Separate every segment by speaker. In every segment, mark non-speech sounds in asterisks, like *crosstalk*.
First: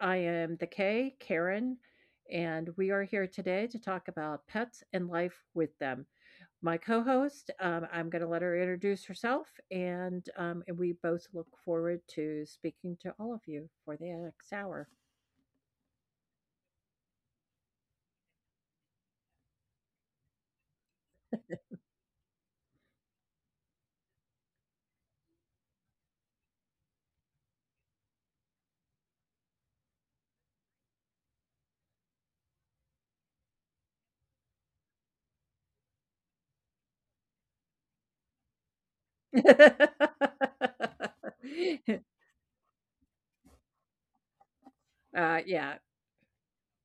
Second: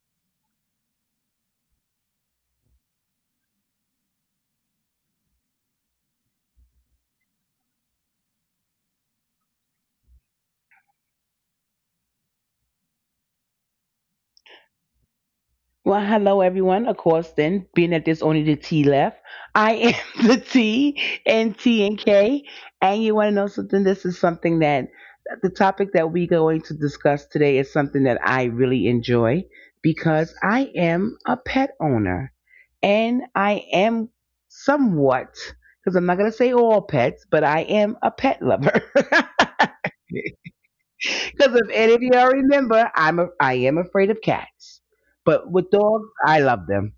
Speaker 1: I am the K, Karen, and we are here today to talk about pets and life with them. My co host, I'm going to let her introduce herself, and we both look forward to speaking to all of you for the next hour.
Speaker 2: Well, hello everyone. Of course, then being that there's only the T left, I am *laughs* the T and T and K. And you want to know something? This is something that the topic that we're going to discuss today is something that I really enjoy because I am a pet owner and I am somewhat because I'm not gonna say all pets, but I am a pet lover. *laughs* *laughs* Because if any of y'all
Speaker 1: *laughs*
Speaker 2: remember, I am afraid of cats, but with
Speaker 1: Yeah.
Speaker 2: dogs, I love them.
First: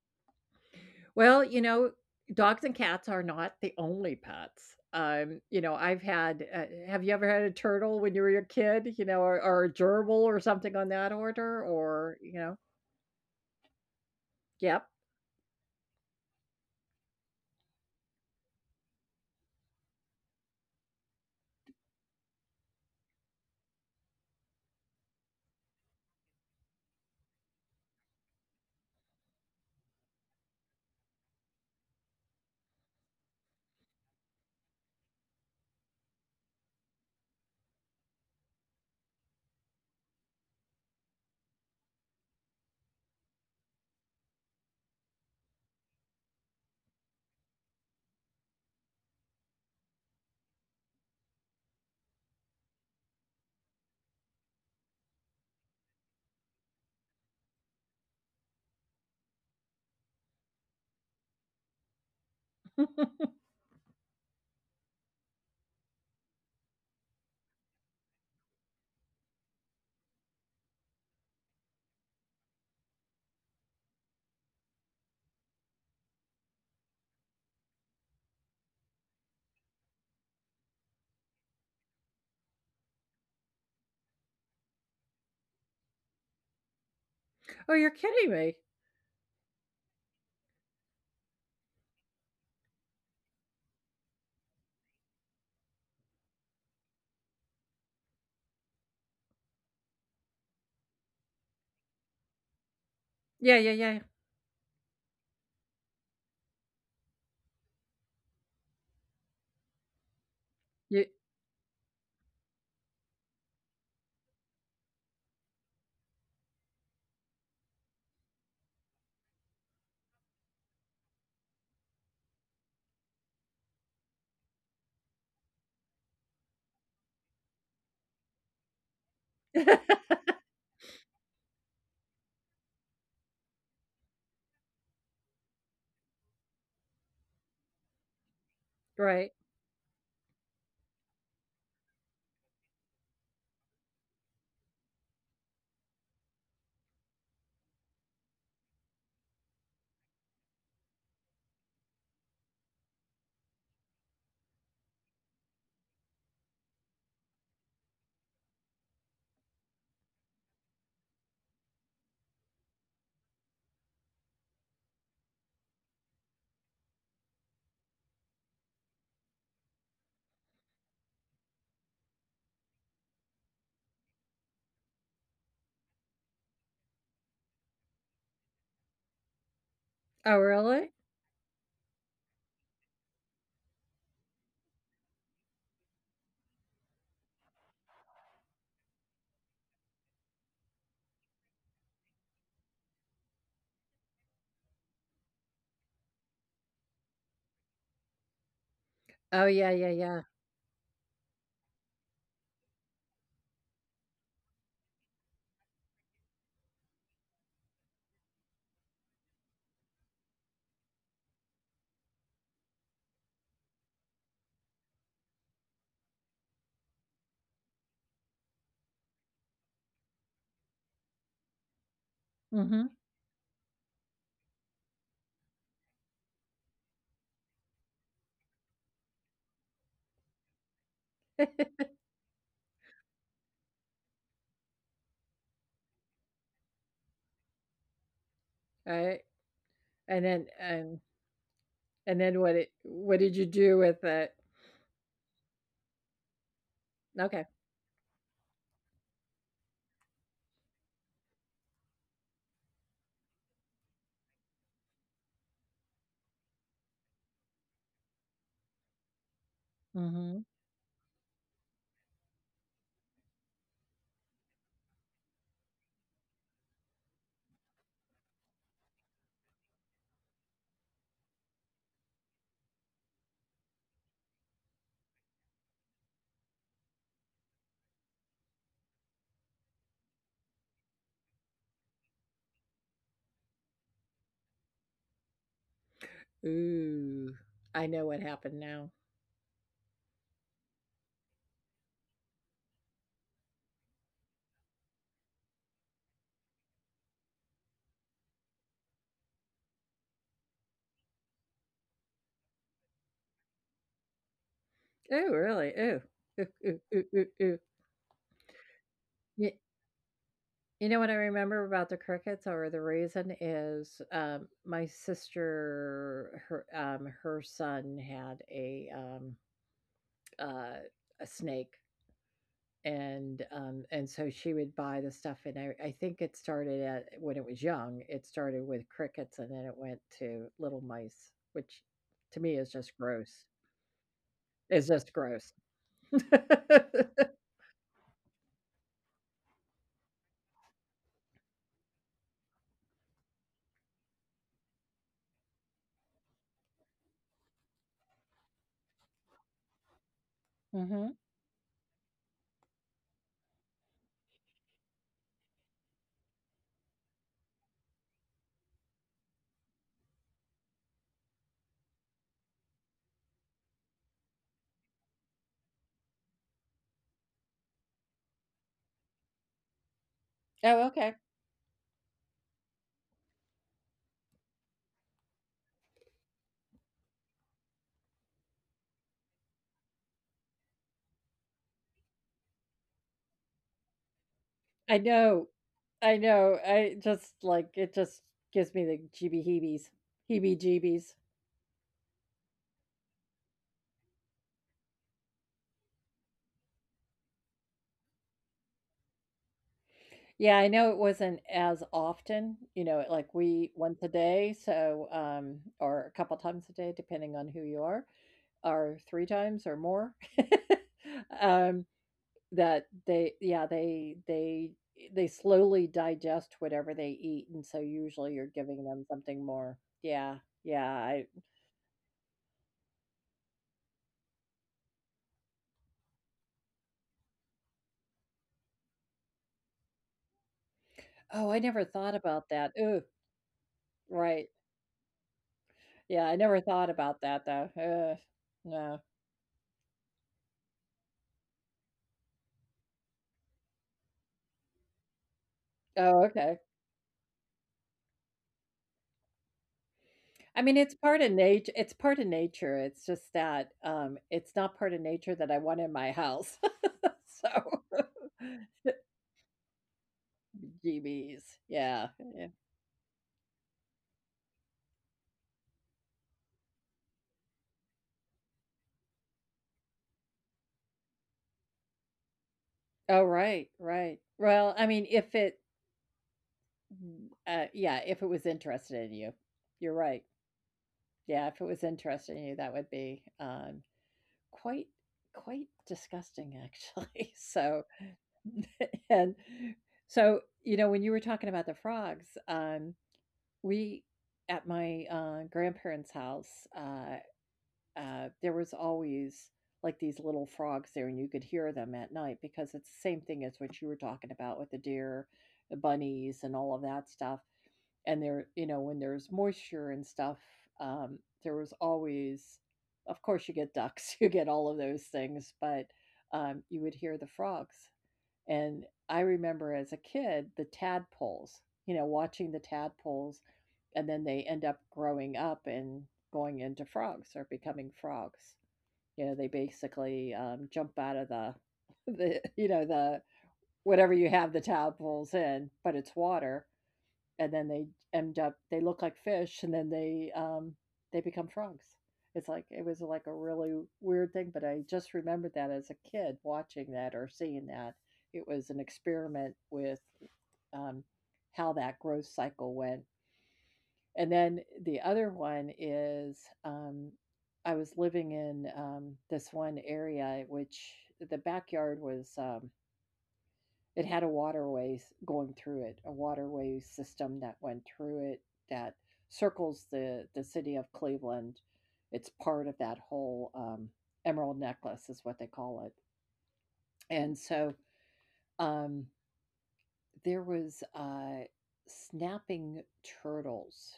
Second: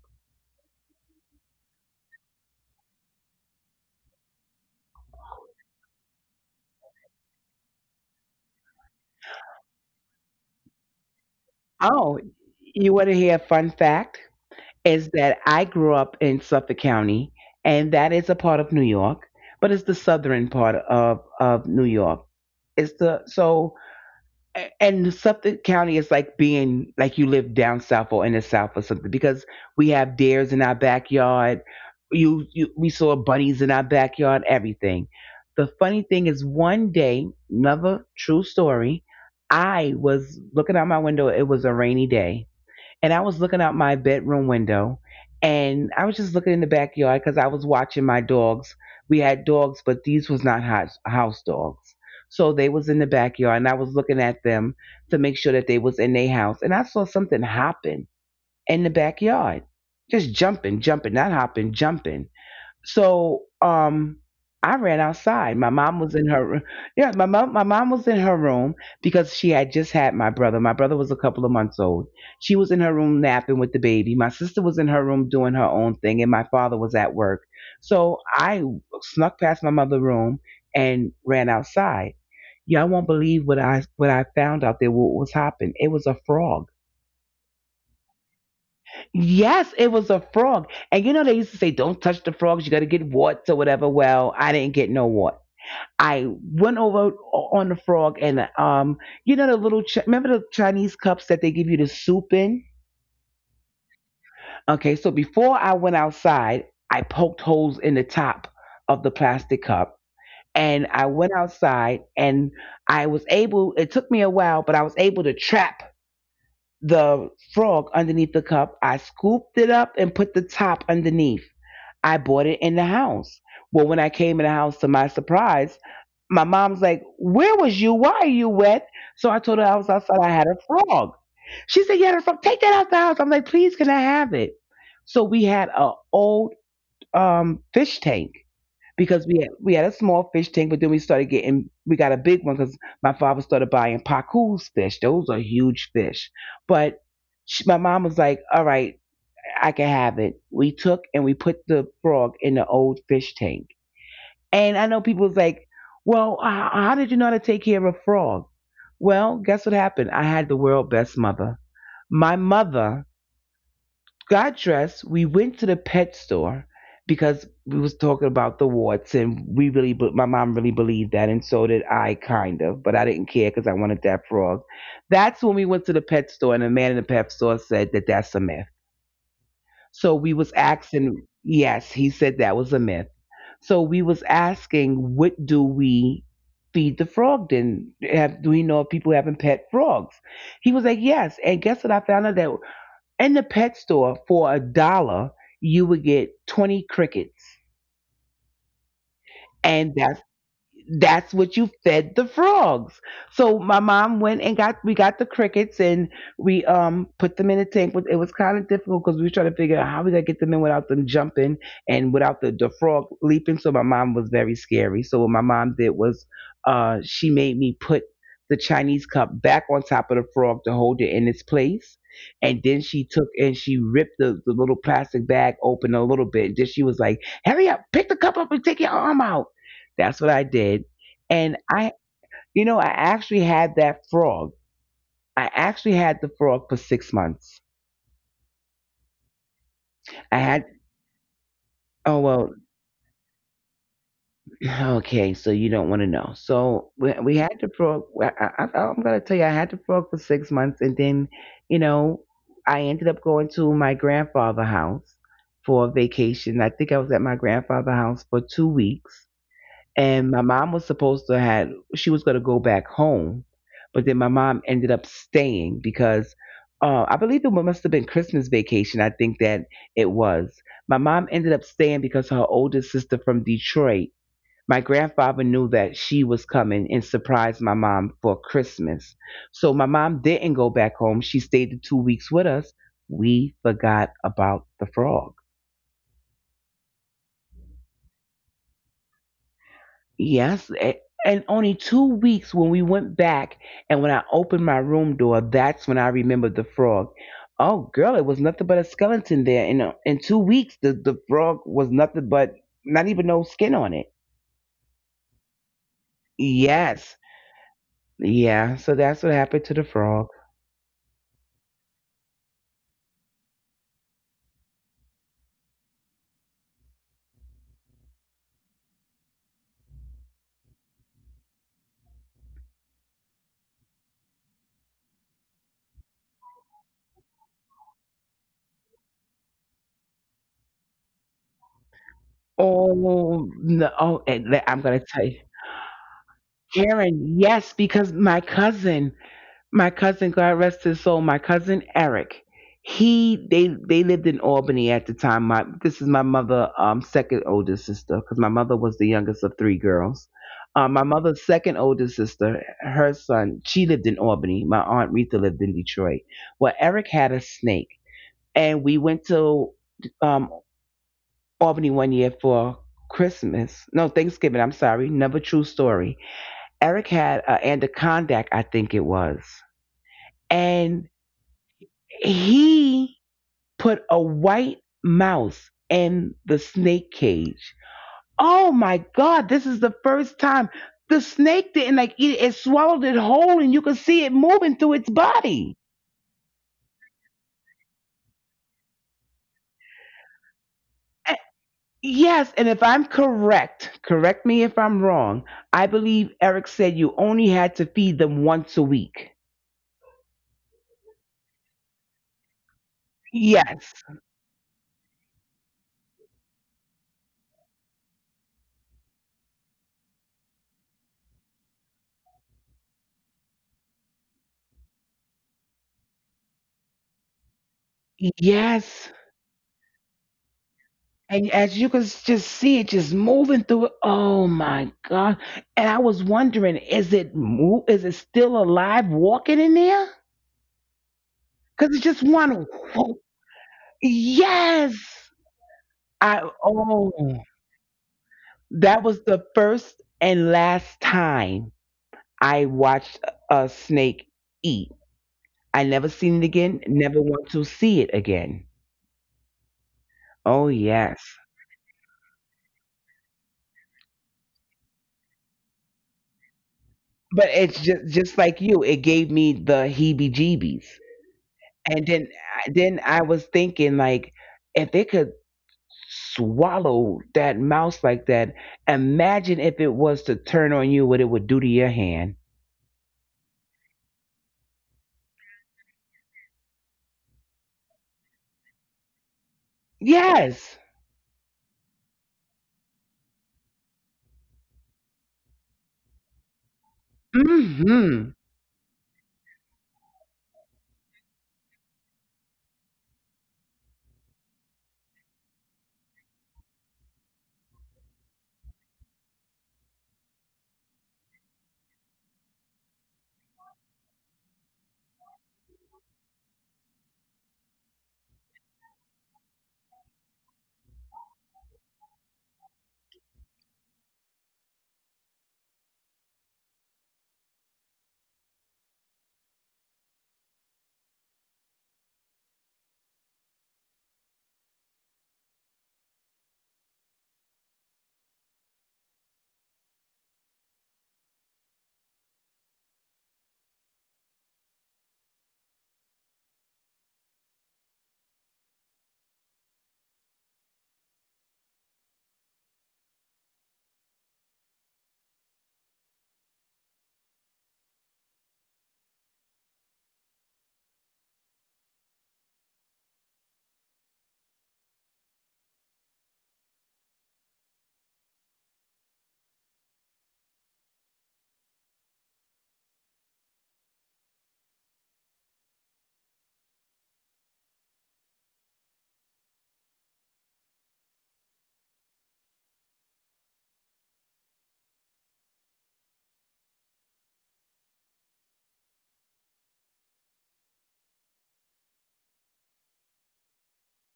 Speaker 1: Well, you know, dogs and cats are not the only pets. I've had have you ever had a turtle when you were a kid, you know, or a gerbil or something on that order
Speaker 2: Oh,
Speaker 1: or, you know.
Speaker 2: you want to hear a fun fact?
Speaker 1: Yep.
Speaker 2: Is that I grew up in Suffolk County, and that is a part of New York, but it's the southern part of New York. It's the so And Suffolk County is like being like you live down south or in the south or something because we have deers in our backyard. You we saw bunnies in our backyard, everything. The funny thing is, one day, another true story. I was looking out my window. It was a rainy day, and I was looking out my bedroom window and I was just looking in the backyard because I was watching my dogs. We had dogs, but these was not house dogs. So they was in the backyard and I was looking at them to make sure that they was in their house. And I saw something hopping in the backyard, just jumping, not hopping, jumping. So I ran outside. My mom was in her room. Yeah, my mom was in her room because she had just had my brother. My brother was a couple of months old. She was in her room napping with the baby. My sister was in her room doing her own thing and my father was at work. So I snuck past my mother's room and ran outside. Y'all won't believe what I found out there what was happening. It was a frog.
Speaker 1: Oh, you're kidding me.
Speaker 2: Yes, it was a frog. And you know, they used to say, don't touch the frogs. You got to get warts or whatever. Well, I didn't get no wart. I went over on the frog and, you know, the little, remember the Chinese cups that they give you the soup in?
Speaker 1: Yeah, yeah,
Speaker 2: Okay. So before I went outside, I poked holes in the top of the plastic cup and
Speaker 1: yeah.
Speaker 2: I went outside and I was able, it took me a while, but I was able to trap the frog underneath the cup. I scooped it up and put the top underneath. I bought it in the house. Well, when I came in the house, to my surprise, my mom's like, "Where was you? Why are you wet?" So I told her
Speaker 1: You,
Speaker 2: I was outside. I had a frog. She said, "You had a frog. Take that out the house." I'm like, "Please, can I have it?" So we had a old fish tank
Speaker 1: *laughs*
Speaker 2: because
Speaker 1: right.
Speaker 2: we had a small fish tank, but then we started getting, we got a big one because my father started buying paku's fish. Those are huge fish. But my mom was like, "All right, I could have it." We took and we put the frog in the old fish tank. And I know people was like, well, how did you know how to take care of a frog? Well, guess what happened? I had the world best mother. My mother got dressed. We went to the pet store because we was talking about the warts and we really, my mom really believed that. And so did I kind of, but I didn't care because I wanted that frog. That's when we went to the pet store and the man in the pet store said that that's a myth. So we was
Speaker 1: Oh, really?
Speaker 2: asking, yes, he said that was a myth. So we was asking, what do we feed the frog then? Do we know if people having pet frogs? He was like, yes. And guess what? I found out that in the pet store for a dollar, you would get 20 crickets.
Speaker 1: Oh, yeah,
Speaker 2: And
Speaker 1: yeah, yeah.
Speaker 2: that's what you fed the frogs. So my mom went and got we got the crickets and we put them in a tank. It was kind of difficult because we were trying to figure out how we gonna get them in without them jumping and without the frog leaping. So my mom was very scary. So what my mom did was she made me put the Chinese cup back on top of the frog to hold it in its place. And then
Speaker 1: Mhm.
Speaker 2: she took and she ripped the little plastic bag open a little bit. Then she was like, "Hurry up, pick the cup up and take your arm out." That's what I did. And
Speaker 1: *laughs*
Speaker 2: I, you know, I actually had that frog. I actually had the frog for 6 months.
Speaker 1: Right. And then
Speaker 2: I had,
Speaker 1: and and
Speaker 2: oh,
Speaker 1: then
Speaker 2: well,
Speaker 1: what did you do with it?
Speaker 2: *sighs* okay, so you don't want to know. So
Speaker 1: Okay.
Speaker 2: we had the frog. I'm going to tell you, I had the frog for 6 months. And then, you know, I ended up going to my grandfather's house for a vacation. I think I was at my grandfather's house for 2 weeks and
Speaker 1: Mm-hmm.
Speaker 2: my mom was supposed to had she was going to go back home but then my mom ended up staying because I believe it must have been Christmas vacation. I think that it was My mom ended up staying because her oldest sister from Detroit, my grandfather knew that she was coming and surprised my mom for Christmas. So my mom didn't go back home, she stayed the 2 weeks with us. We forgot about the frog.
Speaker 1: Ooh, I know what happened now.
Speaker 2: Yes, and only 2 weeks when we went back and when I opened my room door, that's when I remembered the frog. Oh, girl, it was nothing but a skeleton there. In 2 weeks, the frog was nothing but not even no skin on it.
Speaker 1: Ooh, really? Ooh. Ooh, ooh, ooh, ooh,
Speaker 2: Yes.
Speaker 1: ooh.
Speaker 2: Yeah, so that's what
Speaker 1: Y-
Speaker 2: happened to the frog.
Speaker 1: You know what I remember about the crickets, or the reason is my sister, her son had uh, a snake, and so she would buy the stuff, and I think it started at when it was young. It started with crickets, and then it went to little mice, which to me is just gross.
Speaker 2: Oh, no. Oh, and
Speaker 1: It's
Speaker 2: I'm going
Speaker 1: just
Speaker 2: to tell
Speaker 1: gross.
Speaker 2: you.
Speaker 1: *laughs*
Speaker 2: Karen, yes, because my cousin, God rest his soul, my cousin Eric. He they lived in Albany at the time. My this is my mother second oldest sister because my mother was the youngest of three girls. My
Speaker 1: Mhm.
Speaker 2: mother's second oldest sister, her son, she lived in Albany. My aunt Rita lived in Detroit. Well, Eric had a snake, and we went to um Albany one year for Christmas. No, Thanksgiving. I'm sorry. Never true story. Eric had an anaconda, I think it was, and
Speaker 1: Oh, okay.
Speaker 2: he put a white mouse in the snake cage. Oh my God, this is the first time the snake didn't like eat it. It swallowed it whole and you could see it moving through its
Speaker 1: I
Speaker 2: body.
Speaker 1: know. I know. I just like it just gives me the jeebie heebies. Heebie
Speaker 2: A-
Speaker 1: jeebies.
Speaker 2: Yes, and if I'm correct, correct me if I'm wrong, I believe Eric said you only had to feed them once a week.
Speaker 1: Yeah, I know it wasn't as often, you know, like
Speaker 2: Yes.
Speaker 1: we once a day, so or a couple times a day, depending on who you are, or three times or more. *laughs* um that they. Yeah, they slowly digest whatever they eat and so usually you're
Speaker 2: Yes.
Speaker 1: giving them something more. Yeah.
Speaker 2: And
Speaker 1: Yeah,
Speaker 2: as you could just see it just moving through it, oh my God. And I was wondering, is it still alive walking in there?
Speaker 1: oh, I never
Speaker 2: Because it's
Speaker 1: thought
Speaker 2: just
Speaker 1: about
Speaker 2: one.
Speaker 1: that. Ooh, right.
Speaker 2: Yes.
Speaker 1: Yeah, I
Speaker 2: I
Speaker 1: never thought about that
Speaker 2: oh
Speaker 1: though. Ugh, no.
Speaker 2: that was the first and last time I watched a snake eat. I never seen it
Speaker 1: Oh,
Speaker 2: again,
Speaker 1: okay.
Speaker 2: never want to see it again.
Speaker 1: I mean,
Speaker 2: Oh
Speaker 1: it's part of
Speaker 2: yes.
Speaker 1: nature. It's part of nature. It's just that it's not part of nature that I want in my house. *laughs*
Speaker 2: But it's
Speaker 1: So.
Speaker 2: just like you, it gave me the heebie jeebies.
Speaker 1: *laughs* GBs.
Speaker 2: And
Speaker 1: Yeah, yeah.
Speaker 2: then I was thinking like if they could swallow that mouse like that, imagine if it was to turn on you what it would do to your hand.
Speaker 1: Oh, right, right. Well, I mean, if it, mm, yeah, if it was interested in you, you're right.
Speaker 2: Yes.
Speaker 1: Yeah, if it was interested in you, that would be Quite quite disgusting, actually. *laughs* So.
Speaker 2: Mhm.
Speaker 1: *laughs* And so, you know, when you were talking about the frogs, we at my, grandparents' house, there was always like these little frogs there, and you could hear them at night because it's the same thing as what you were talking about with the deer, the bunnies, and all of that stuff. And there, when there's moisture and stuff, there was always, of course, you get ducks, *laughs* you get all of those things, but you would hear the frogs. And I remember as a kid the tadpoles, watching the tadpoles and then they end up growing up and going into frogs or becoming frogs. They basically jump out of the, *laughs* the whatever you have the tadpoles in, but it's water, and then they end up they look like fish, and then they become frogs. It's like it was like a really weird thing, but I just remembered that as a kid watching that or seeing that it was an experiment with um, how that growth cycle went and then the other one is um, I was living in this one area which the backyard was it had a waterway going through it, a waterway system that went through it that circles the city of Cleveland. It's part of that whole Emerald Necklace is what they call it. And so um, there was snapping turtles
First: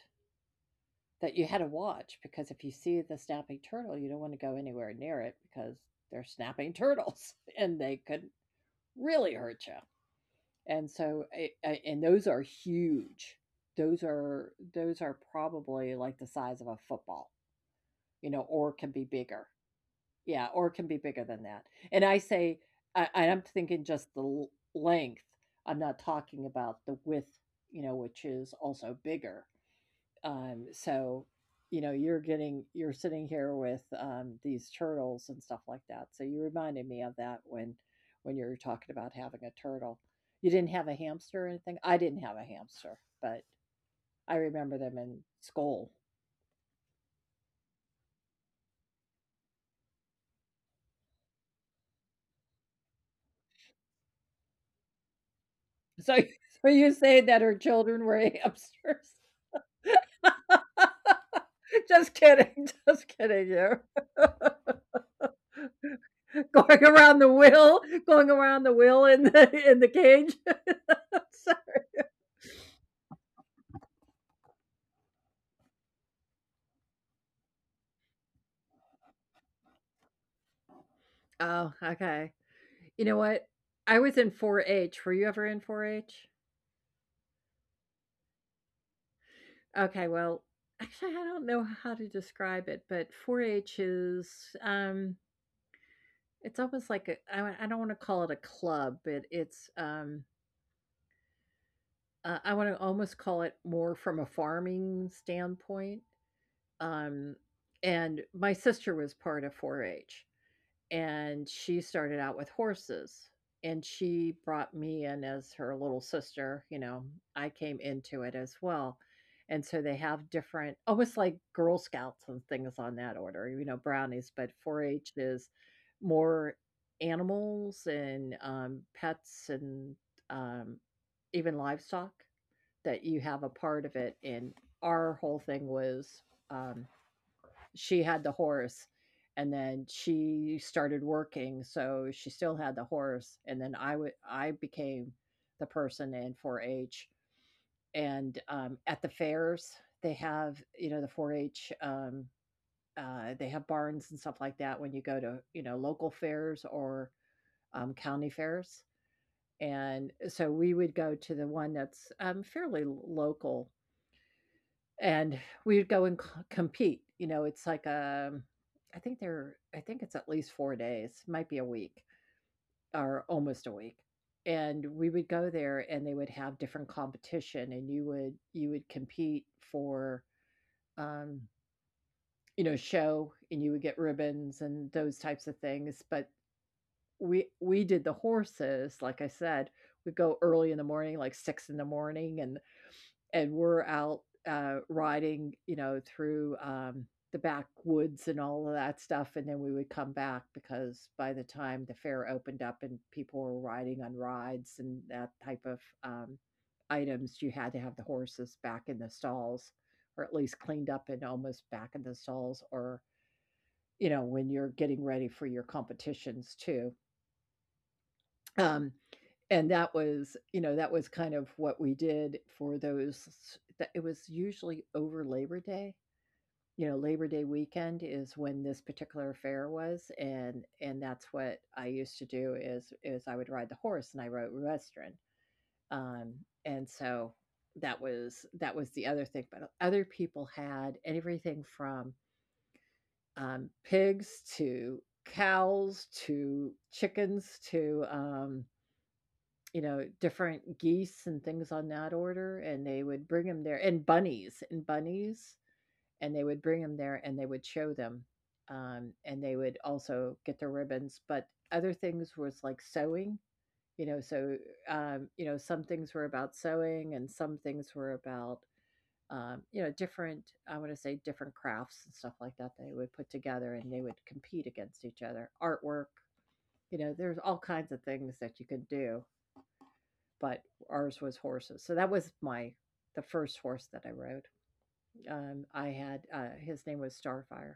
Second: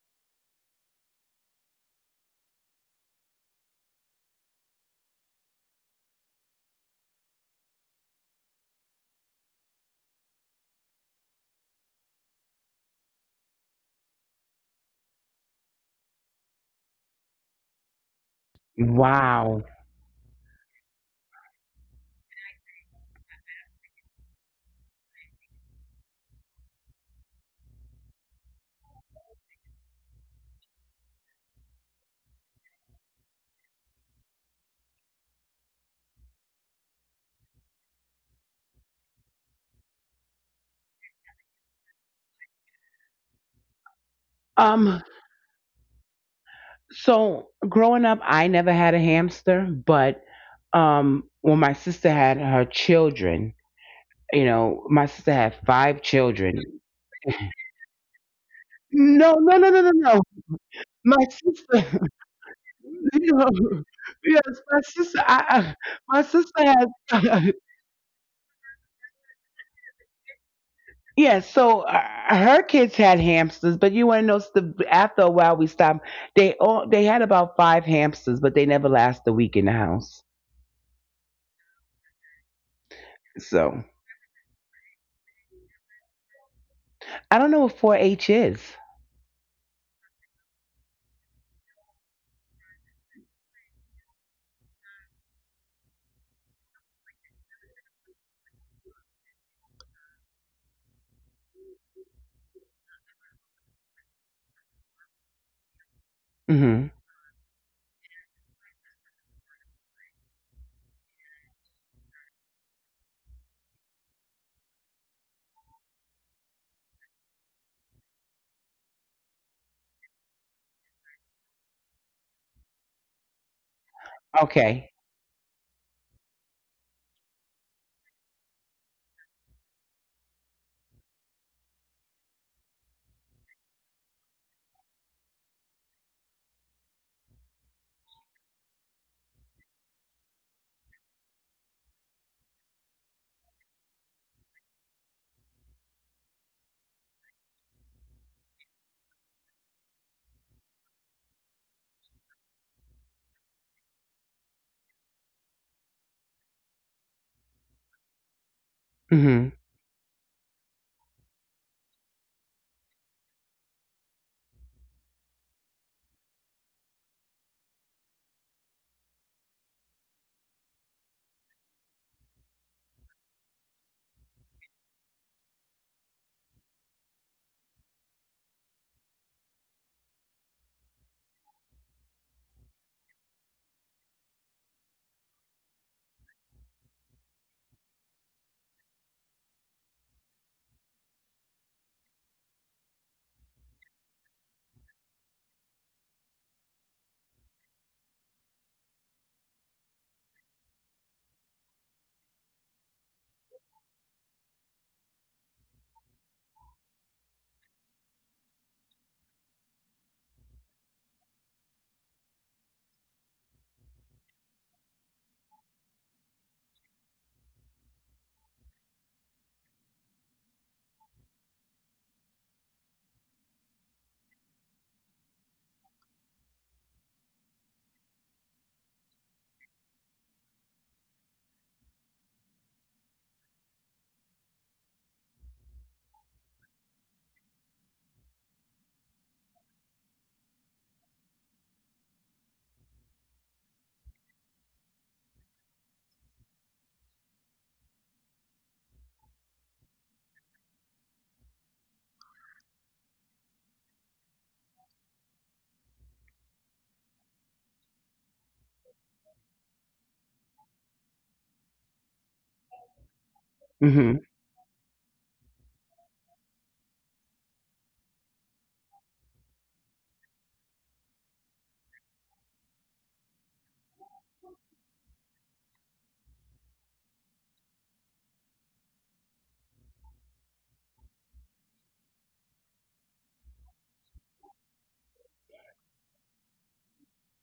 Speaker 1: that you had to watch because if you see the snapping turtle, you don't wanna go anywhere near it because they're snapping *laughs* turtles and they could really hurt you. And so and those are huge. Those are probably like the size of a football, you know, or can be bigger.
Speaker 2: Wow.
Speaker 1: Yeah, or can be bigger than that. And I say I I'm thinking just the l length. I'm not talking about the width, which is also bigger. So, you're sitting here with these turtles and stuff like that. So you reminded me of that when you were talking about having a turtle. You didn't have a hamster or anything. I didn't have a hamster, but I remember
Speaker 2: Um
Speaker 1: them in school.
Speaker 2: so growing up I never had a hamster, but when my sister had her children, you know, my sister had five
Speaker 1: So, *laughs*
Speaker 2: children.
Speaker 1: so you say that her children were hamsters?
Speaker 2: No, no, no, no, no, no.
Speaker 1: *laughs*
Speaker 2: My sister
Speaker 1: Just kidding, just
Speaker 2: No.
Speaker 1: kidding. You
Speaker 2: *laughs* Yes, my sister. My
Speaker 1: *laughs*
Speaker 2: sister
Speaker 1: going
Speaker 2: had.
Speaker 1: around the wheel, going around the wheel in the cage. *laughs*
Speaker 2: *laughs*
Speaker 1: So-
Speaker 2: Yeah, so her kids had hamsters, but you want to know? After a while, we stopped. They had about five hamsters, but they never last a week in the house.
Speaker 1: oh, okay. You know what? I
Speaker 2: So
Speaker 1: was in four-H. Were you ever in 4-H?
Speaker 2: I don't know what 4-H is.
Speaker 1: Okay, well, *laughs* actually, I don't know how to describe it, but 4-H is, um, it's almost like a I don't wanna call it a club, but I wanna almost call it more from a farming standpoint,
Speaker 2: Hmm.
Speaker 1: um, and my sister was part of 4-H. And she started out with horses and she brought me in as her little sister. I came into it as well. And so they have different almost like girl scouts and things on that order, brownies, but 4-H
Speaker 2: Okay.
Speaker 1: is more animals and pets and um, even livestock that you have a part of it and our whole thing was um, she had the horse and then she started working so she still had the horse and then I became the person in 4-H and at the fairs they have the 4-H they have barns and stuff like that when you go to local fairs or county fairs
Speaker 2: Hmm.
Speaker 1: and so we would go to the one that's fairly local and we would go and c compete. You know, it's like, I think it's at least 4 days, might be a week or almost a week, and we would go there and they would have different competition and you would compete for, um, you know, show and you would get ribbons and those types of things, but we did the horses, like I said, we'd go early in the morning, like 6 in the morning, and we're out, riding, through, the backwoods and all of that stuff, and then we would come back because by the time the fair opened up and people were riding on rides and that type of, items, you had to have the horses back in the stalls or at least cleaned up and almost back in the stalls or, you know, when you're getting ready for your competitions too. Um, and that was, you know, that was kind of what we did for those that it was usually over Labor Day. You know, Labor Day weekend is when this particular fair was, and that's what I used to do is I would ride the horse and I rode Western. Um, and so that was the other thing, but other people had everything from, pigs to cows to chickens to, different geese and things on that order, and they would bring them there and bunnies and bunnies, and they would bring them there and they would show them. And they would also get their ribbons, but other things was like sewing,
Speaker 2: Hmm.
Speaker 1: so, some things were about sewing and some things were about, different, I want to say different crafts and stuff like that they would put together and they would compete against each other, artwork, there's all kinds of things that you can do but ours was horses. So that was my the first horse that I rode. I had His name was Starfire,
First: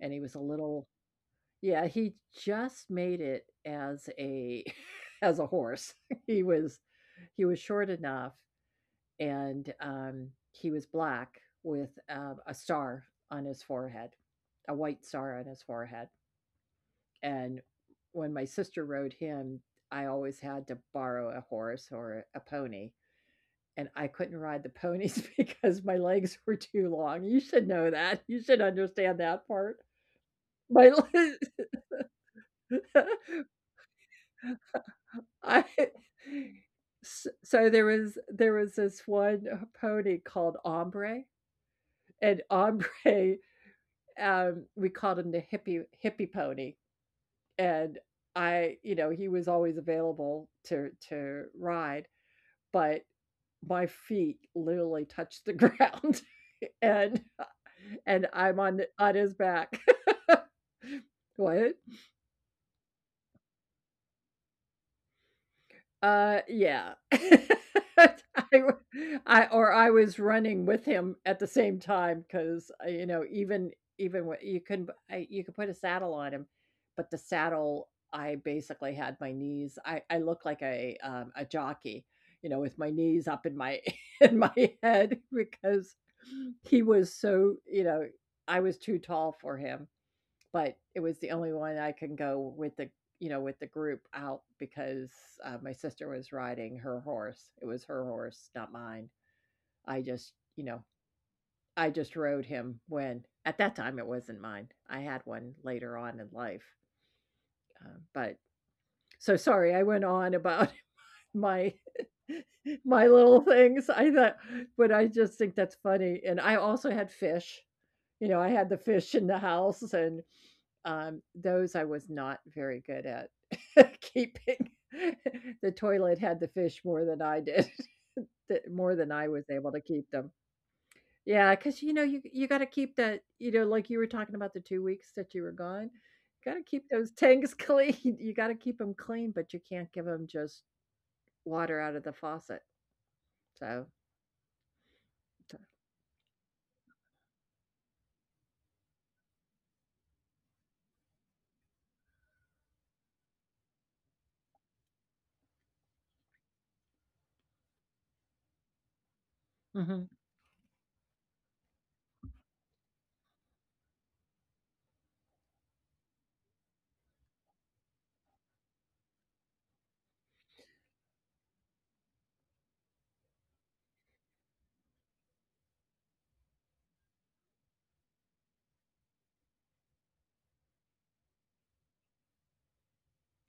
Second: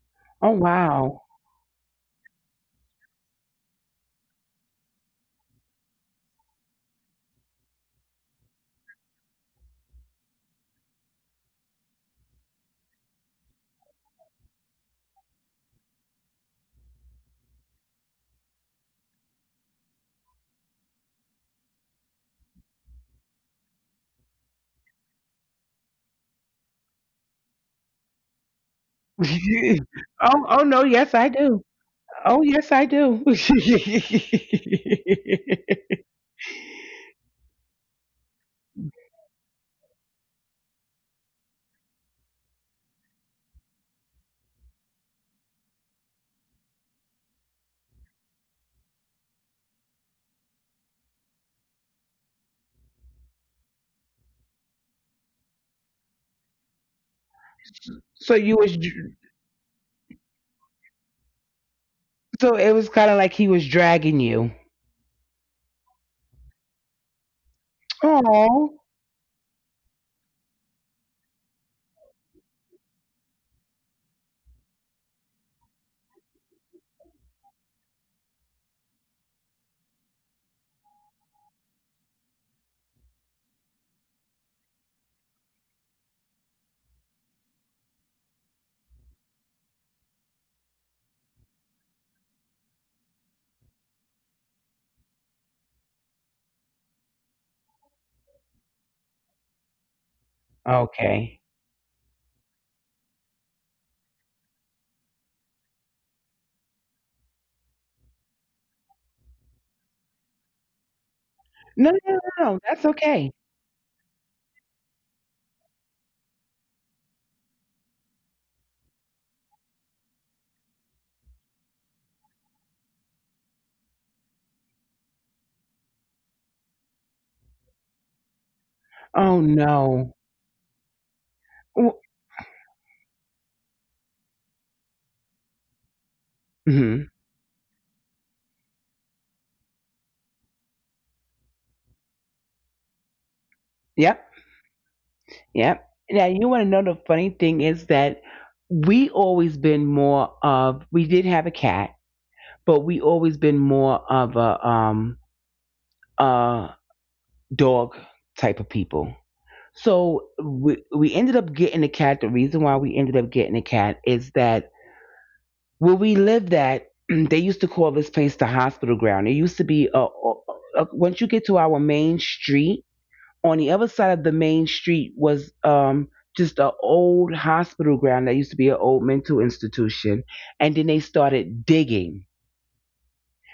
Speaker 1: and he was a
Speaker 2: Oh
Speaker 1: little
Speaker 2: wow.
Speaker 1: yeah. He just made it as a *laughs* as a horse. *laughs* he was he was short enough, and he was black with a star on his forehead, a white star on his forehead. And when my sister rode him, I always had to borrow a horse or a pony and I couldn't ride the ponies *laughs* because my legs were too long. You should know that. You should understand that part.
Speaker 2: *laughs* Oh, oh no!
Speaker 1: My
Speaker 2: Yes, I do. Oh yes, I
Speaker 1: *laughs* I,
Speaker 2: do. *laughs*
Speaker 1: so there was this one pony called Ombre and Ombre *laughs* we called him the hippie hippie pony and I he was always available to ride but my feet literally touched the ground *laughs* and and
Speaker 2: So you
Speaker 1: I'm
Speaker 2: was.
Speaker 1: on his back. *laughs* What?
Speaker 2: So it was kind of like he was dragging you.
Speaker 1: Yeah. *laughs* I,
Speaker 2: Oh,
Speaker 1: or I was running with him at the same time because you know even even wh- you can I, you could put a saddle on him, but the saddle I basically had my knees. I look like a jockey, you know, with my knees up in my *laughs* in my head because he was so I was too tall for him. But it was the only one I can go with the group out because, my sister was riding her horse. It was her horse, not mine. I just, you know,
Speaker 2: okay.
Speaker 1: I just rode him when at that time, it wasn't mine. I had one later on in life, but so sorry, I went on about *laughs* my
Speaker 2: No, no, no,
Speaker 1: *laughs*
Speaker 2: no. That's
Speaker 1: my
Speaker 2: okay.
Speaker 1: little things. I thought But I just think that's funny, and I also had fish. You know, I had the fish in the house, and those I was not very good at *laughs* keeping. *laughs* The toilet had the fish more than I did, *laughs* th more than I
Speaker 2: Oh
Speaker 1: was able to keep
Speaker 2: no.
Speaker 1: them. Yeah, because you know, you gotta keep that, like you were talking about the 2 weeks that you were gone, gotta keep
Speaker 2: Mm-hmm.
Speaker 1: those tanks *laughs* clean. You gotta keep them clean, but you can't give them just water out of the faucet. So.
Speaker 2: Yep, yep. Now you want to know the funny thing is that we always been more of we did have a cat, but we always been more of a dog type of people.
Speaker 1: Mhm.
Speaker 2: So we ended up getting a cat. The reason why we ended up getting a cat is that where we lived at, *clears throat* they used to call this place the hospital ground. It used to be once you get to our main street, on the other side of the main street was just an old hospital ground that used to be an old mental institution. And then they started digging,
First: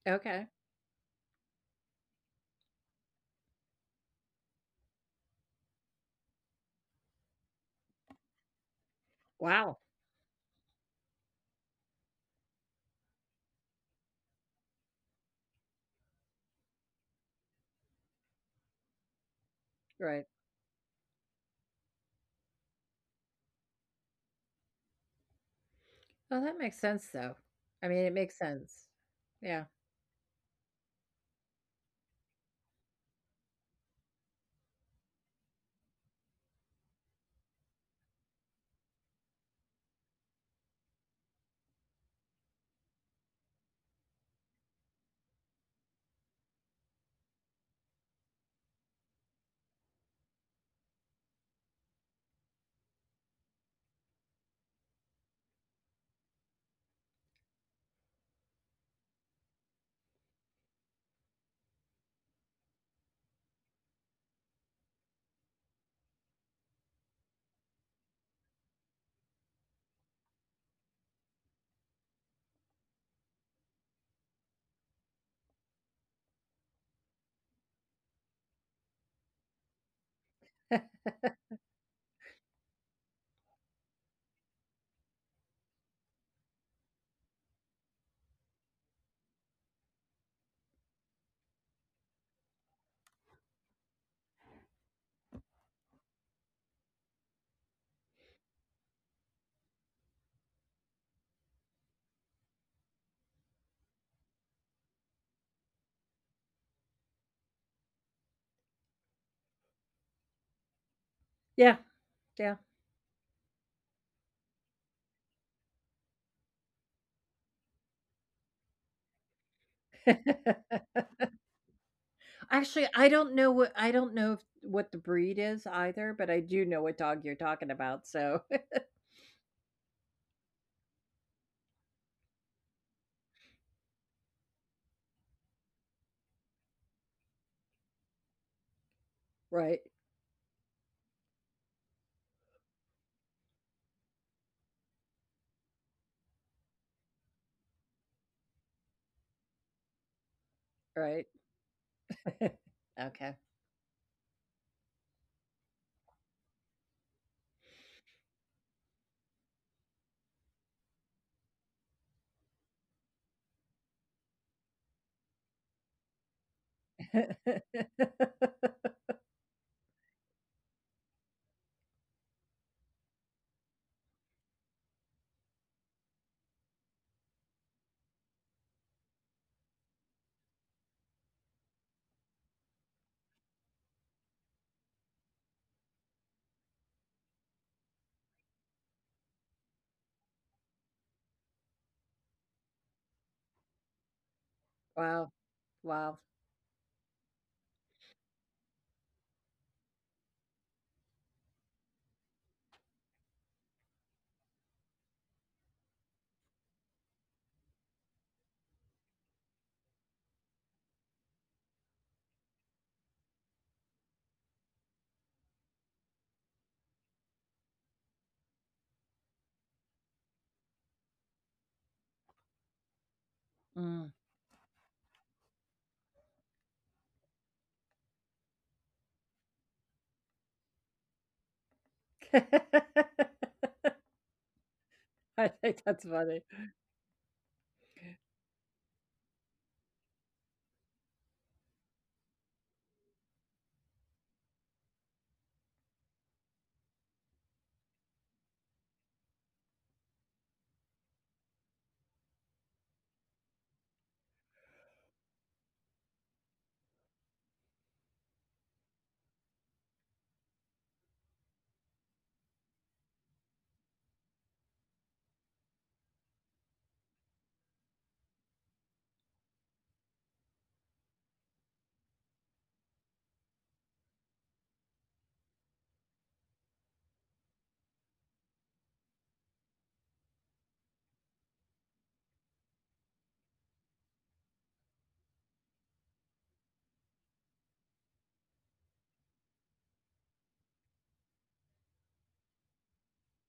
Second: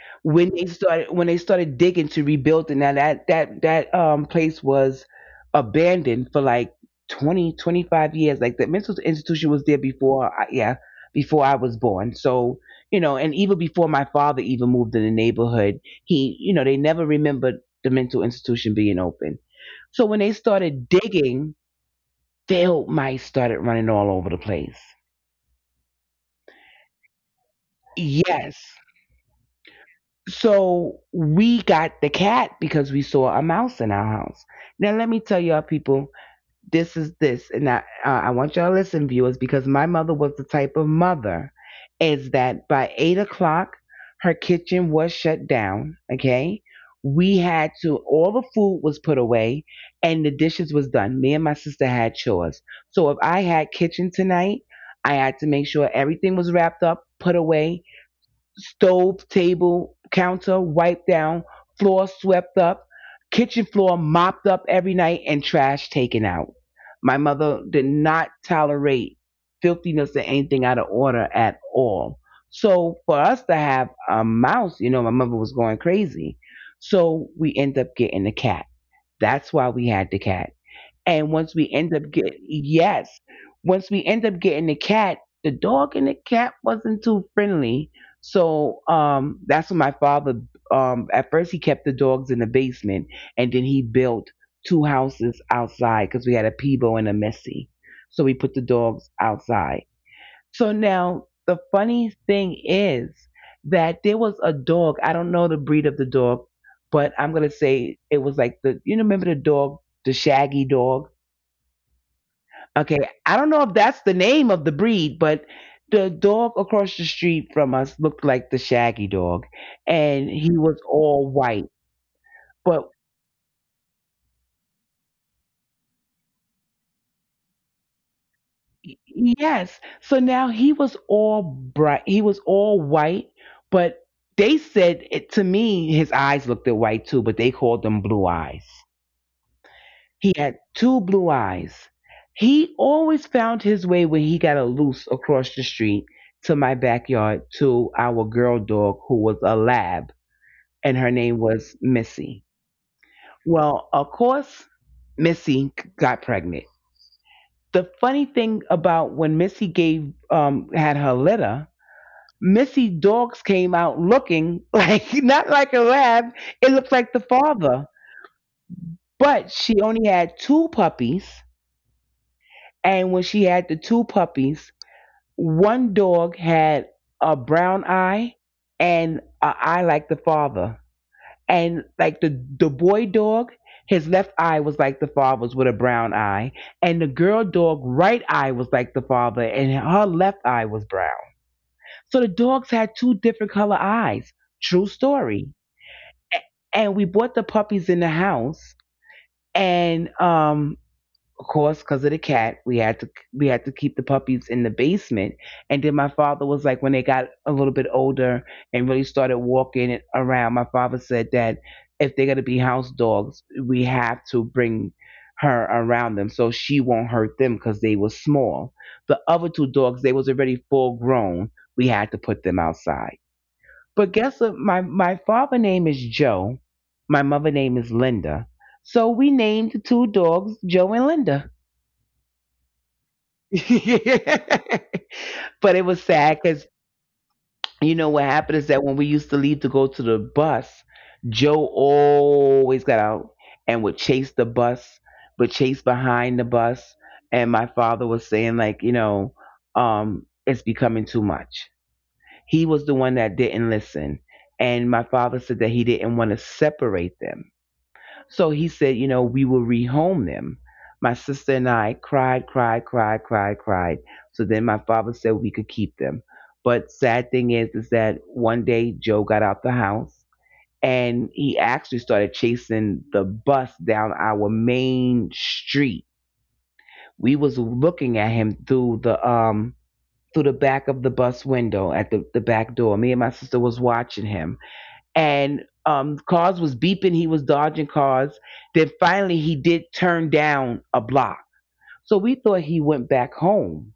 Speaker 1: Okay.
Speaker 2: when they started digging to rebuild it. Now, that place was abandoned for like 20-25 years. Like, the mental institution was there
Speaker 1: Wow.
Speaker 2: before yeah, before I was born. So, you know, and even before my father even moved in the neighborhood, he you know they never remembered the mental institution being open. So when
Speaker 1: Right.
Speaker 2: they started digging, failed mice started running all over the place.
Speaker 1: Well, that makes sense, though. I mean, it makes
Speaker 2: Yes.
Speaker 1: sense. Yeah.
Speaker 2: So we got the cat because we saw a mouse in our house. Now let me tell y'all people, this is this, and I want y'all to listen, viewers, because my mother was the type of mother — is that by 8 o'clock her kitchen was shut down. Okay, we had to — all the food was put away and the dishes was done. Me and my sister had chores, so if I had kitchen tonight, I had to make sure everything was wrapped up, put away — stove, table, counter wiped down, floor swept up, kitchen floor mopped up every night, and trash taken out. My mother did not tolerate filthiness or anything out of order at all. So for us to have a mouse, you know, my mother was going crazy. So we end up getting a cat. That's why we had the cat,
Speaker 1: *laughs*
Speaker 2: and once we end up get yes, once we end up getting the cat, the dog and the cat wasn't too friendly. So that's when my father. At first, he kept the dogs in the basement, and then he built two houses outside because we had a Peebo and a Messy. So we put the dogs outside. So now the funny thing is that there was a dog. I don't know the breed of the dog, but I'm gonna say it was like the, you know, remember the dog, the shaggy dog.
Speaker 1: Yeah. Yeah.
Speaker 2: Okay, I don't know if that's the name of the breed, but the dog across the street from us looked like the Shaggy dog, and he was
Speaker 1: *laughs*
Speaker 2: all white.
Speaker 1: Actually,
Speaker 2: But
Speaker 1: I don't know if what the breed is either, but I do know what dog you're talking about, so.
Speaker 2: yes, so now he was all bright. He was all white, but they said it — to me his eyes looked at white too — but they called them blue eyes.
Speaker 1: *laughs* Right,
Speaker 2: He had two blue eyes. He always found his way, when he got a loose, across the street to my backyard, to our girl dog who was a lab, and her
Speaker 1: right. *laughs*
Speaker 2: name was Missy.
Speaker 1: Okay. *laughs*
Speaker 2: Well, of course, Missy got pregnant. The funny thing about when Missy gave had her litter, Missy dogs came out looking *laughs* like not like a lab. It looked like the father, but she only had two puppies. And when she had the two puppies, one dog had a brown eye and an eye like the father. And like the boy dog, his left eye was like the father's with a brown eye, and the girl dog right eye was like the father and her left eye was brown. So the dogs had two different color eyes. True
Speaker 1: Wow,
Speaker 2: story.
Speaker 1: wow.
Speaker 2: A- and we bought the puppies in the house, and of course, because of the cat, we had to keep the puppies in the basement. And then my father was like, when they got a little bit older and really started walking around, my father said that if they're gonna be house dogs, we have to bring her around them so she won't hurt them because they were small. The other two dogs, they was already full grown. We had to put them outside. But guess
Speaker 1: Mm.
Speaker 2: what? My father name is Joe. My mother name is Linda. So we named the two dogs Joe and Linda.
Speaker 1: *laughs*
Speaker 2: *laughs* but it
Speaker 1: I
Speaker 2: was
Speaker 1: think
Speaker 2: sad
Speaker 1: that's
Speaker 2: because,
Speaker 1: funny.
Speaker 2: you know what happened is that when we used to leave to go to the bus, Joe always got out and would chase the bus, would chase behind the bus. And my father was saying like, you know, it's becoming too much. He was the one that didn't listen, and my father said that he didn't want to separate them, so he said, you know, we will rehome them. My sister and I cried, cried, cried, cried, cried. So then my father said we could keep them. But sad thing is that one day Joe got out the house and he actually started chasing the bus down our main street. We was looking at him through the back of the bus window, at the back door. Me and my sister was watching him, and cars was beeping. He was dodging cars. Then finally, he did turn down a block. So we thought he went back home.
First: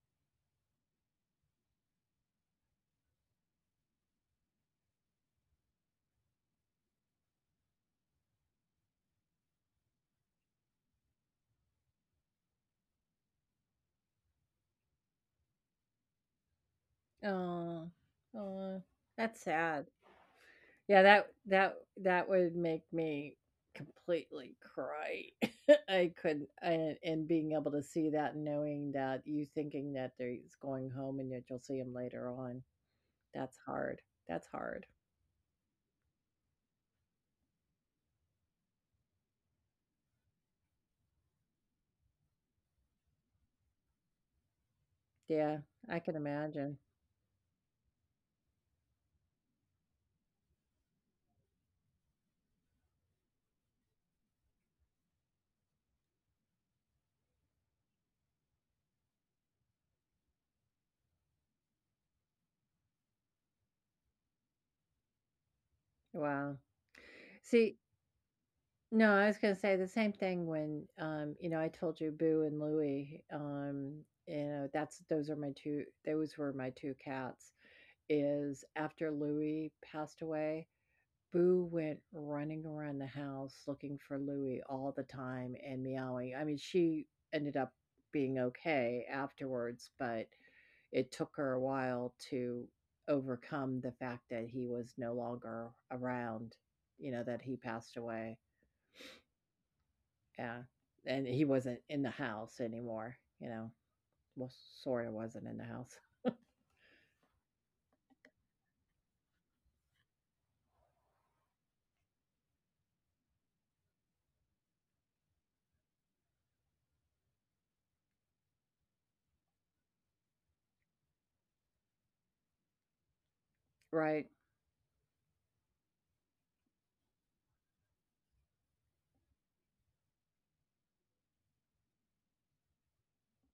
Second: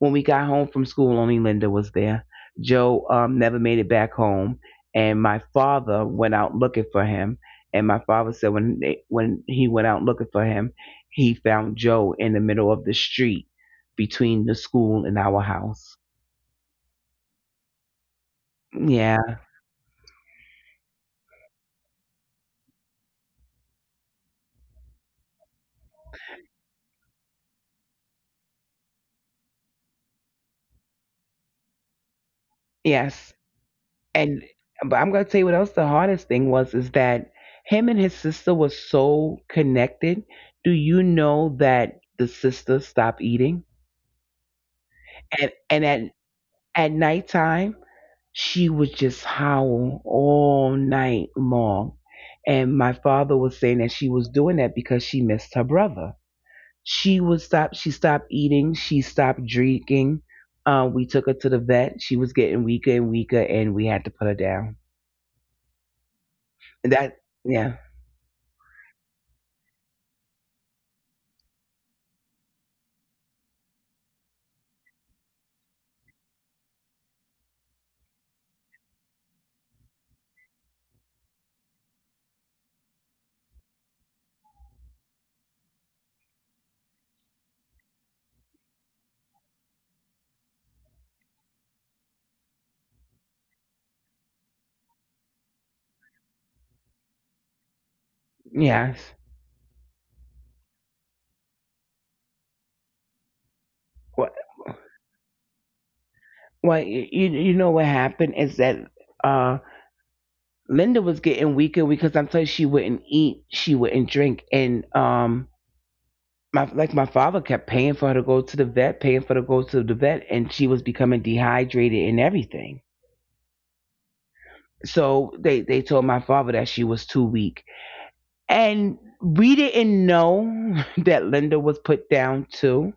Speaker 2: When we got home from school, only Linda was there. Joe never made it back home, and my father went out looking for him. And my father said when when he went out looking for him, he found Joe in the middle of the street between the school and our house.
Speaker 1: Oh, oh, that's
Speaker 2: Yeah.
Speaker 1: sad. Yeah, that would make me completely cry. *laughs* I couldn't, and being able to see that and knowing that you thinking that they're he's going home and that you'll see him later on. That's
Speaker 2: Yes.
Speaker 1: hard. That's hard.
Speaker 2: And, but I'm gonna tell you what else the hardest thing was, is that him and his sister was so connected. Do you know that the sister stopped eating?
Speaker 1: Yeah, I
Speaker 2: And
Speaker 1: can
Speaker 2: and at
Speaker 1: imagine.
Speaker 2: at nighttime she would just howl all night long. And my father was saying that she was doing that because she missed her brother. She stopped eating, she stopped drinking. We took her to the vet. She was getting weaker and weaker, and we had to put her down.
Speaker 1: Wow.
Speaker 2: That
Speaker 1: See,
Speaker 2: Yeah.
Speaker 1: no, I was gonna say the same thing when, you know, I told you Boo and Louie, you know, that's those are my two those were my two cats. Is after Louie passed away, Boo went running around the house looking for Louie all the time and meowing. I mean, she ended up being okay afterwards, but it took her a while to overcome the fact that he was no longer around, you know, that he passed away.
Speaker 2: Yes.
Speaker 1: Yeah. And he wasn't in the house anymore, you know. Well,
Speaker 2: Well,
Speaker 1: sort of wasn't in the house. *laughs*
Speaker 2: well, you know what happened is that uh, Linda was getting weaker because, I'm told, she wouldn't eat, she wouldn't drink. And, my, like, my father kept paying for her to go to the vet, paying for her to go to the vet, and she was becoming dehydrated and everything.
Speaker 1: Right.
Speaker 2: So they told my father that she was too weak. And we didn't know *laughs* that Linda was put down too.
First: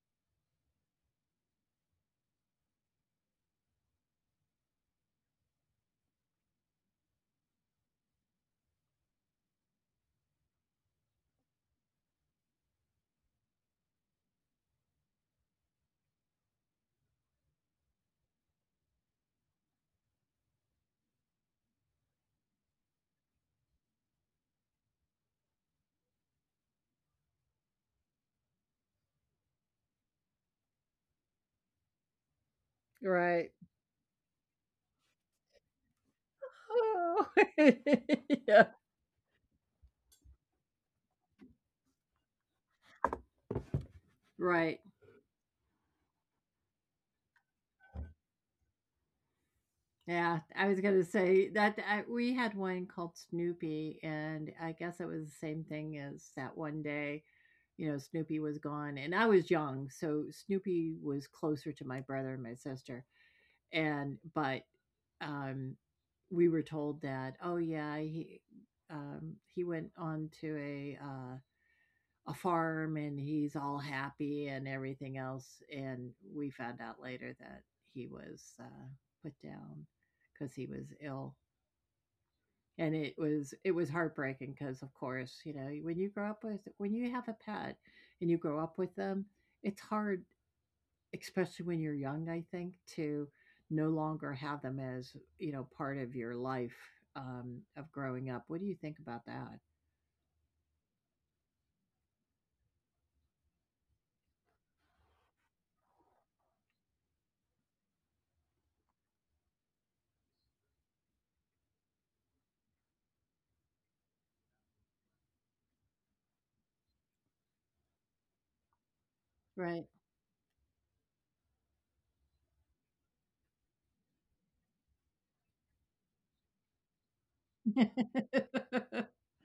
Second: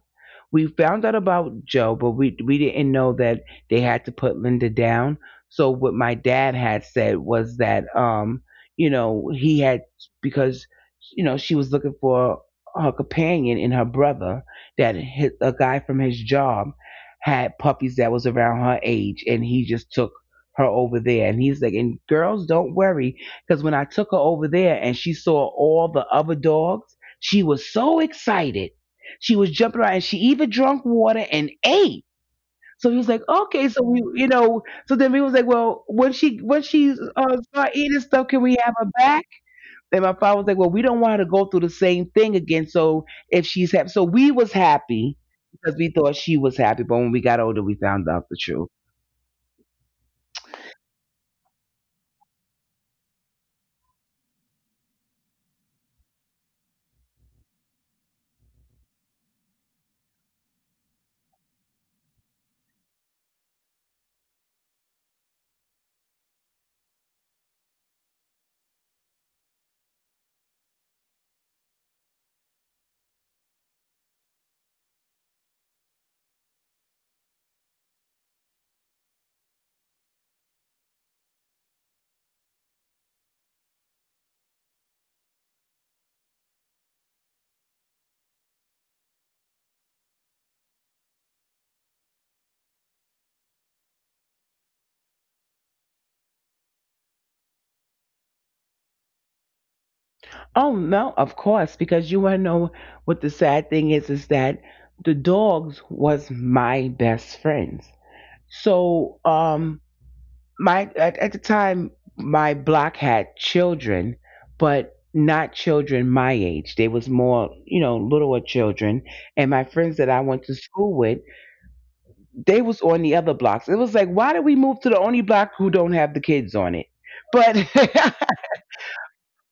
Speaker 2: We found out about Joe, but we didn't know that they had to put Linda down. So what my dad had said was that, you know, he had — because, you know, she was looking for her companion in her brother — that a guy from his job had puppies that was around her age, and he just took her over there, and he's like, "And girls, don't worry, because when I took her over there and she saw all the other dogs, she was so excited. She was jumping around and she even drank water and ate." So he was like,
Speaker 1: Right.
Speaker 2: okay. So we, you know, so then we was like, well, when she when she
Speaker 1: Oh.
Speaker 2: uh,
Speaker 1: *laughs*
Speaker 2: start eating stuff, can
Speaker 1: yeah.
Speaker 2: we have her back? And my father was like, well, we don't want her to go through the same thing again. So if she's happy, so we was
Speaker 1: Right.
Speaker 2: happy, because we thought she was happy. But when we got older, we found out the truth.
Speaker 1: Yeah, I was gonna say that, we had one called Snoopy, and I guess it was the same thing as that one day. You know, Snoopy was gone, and I was young, so Snoopy was closer to my brother and my sister. And but um, we were told that, oh yeah, he went on to a farm, and he's all happy and everything else. And we found out later that he was, put down because he was ill. And it was heartbreaking because, of course, when you grow up with when you have a pet and you grow up with them, it's hard, especially when you're young. I think to no longer have them as, part of your life, of growing up. What do you think about that?
Speaker 2: Oh no, of course, because you want to know what the sad thing is that the dogs was my best friends. So at the time my block had children, but not children my age. They was more, you know, littler children. And my
Speaker 1: Right.
Speaker 2: friends that I went to school with, they was on the other blocks. It was like, why did we move to the only block who don't have the kids on it? But *laughs*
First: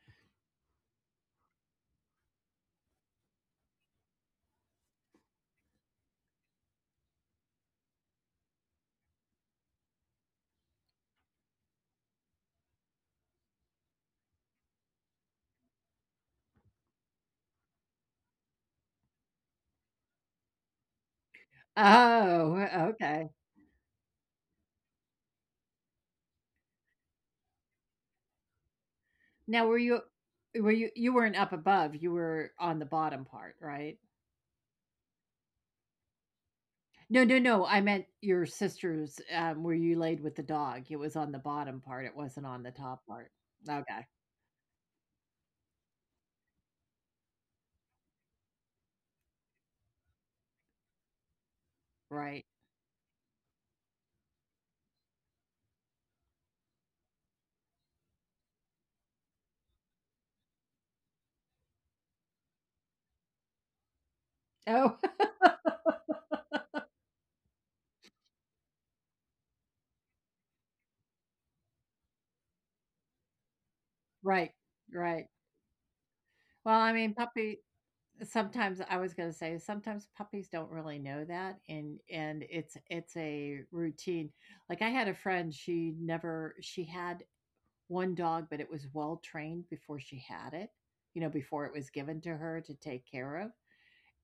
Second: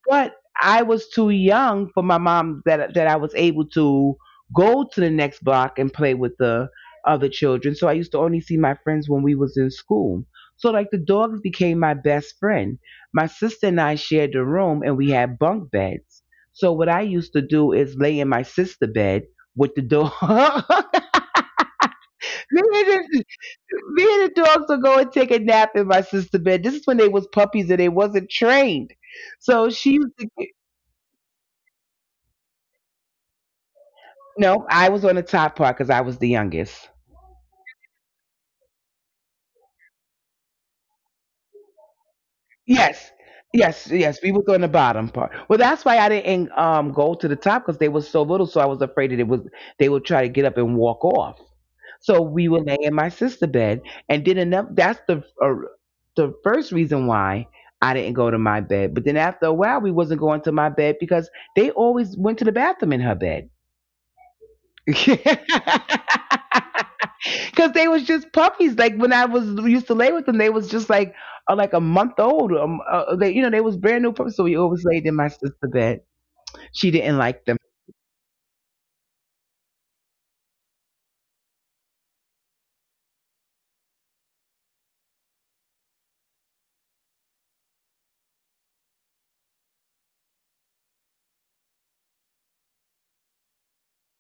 Speaker 2: but I was too young for my mom, that I was able to go to the next block and play with the other children. So I used to only see my friends when we was in school. So like, the dogs became my best friend. My sister and I shared the room and we had bunk beds. So what I used to do is lay in my sister bed with the dog. *laughs*
Speaker 1: *laughs*
Speaker 2: me, and
Speaker 1: Oh,
Speaker 2: the,
Speaker 1: okay.
Speaker 2: Me and the dogs would go and take a nap in my sister bed. This is when they was puppies and they wasn't trained.
Speaker 1: Now,
Speaker 2: So she used to —
Speaker 1: were you you weren't up above, you were on the bottom part, right?
Speaker 2: No, I was on the top part because I was the youngest.
Speaker 1: No, no, no. I meant your sister's, where you laid with the dog. It was on the bottom part. It wasn't on the top
Speaker 2: Yes,
Speaker 1: part.
Speaker 2: yes,
Speaker 1: Okay.
Speaker 2: yes. We was on the bottom part. Well, that's why I didn't go to the top, because they was so little. So I was afraid that it was they would try to get up and walk off. So
Speaker 1: Right.
Speaker 2: we would lay in my sister bed, and did enough. That's the first reason why I didn't go to my bed. But then after a while, we wasn't going to my bed because they always went to the bathroom in her bed.
Speaker 1: Oh.
Speaker 2: *laughs* Because they was just puppies. Like when I was used to lay with them, they was just like a month old. They you know they was brand new
Speaker 1: *laughs*
Speaker 2: puppies. So
Speaker 1: Right.
Speaker 2: we always laid in
Speaker 1: Right.
Speaker 2: my sister's bed.
Speaker 1: Well, I
Speaker 2: She
Speaker 1: mean,
Speaker 2: didn't like them.
Speaker 1: puppy sometimes, I was going to say, sometimes puppies don't really know that, and it's a routine. Like I had a friend, she never she had one dog, but it was well trained before she had it, before it was given to her to take care of.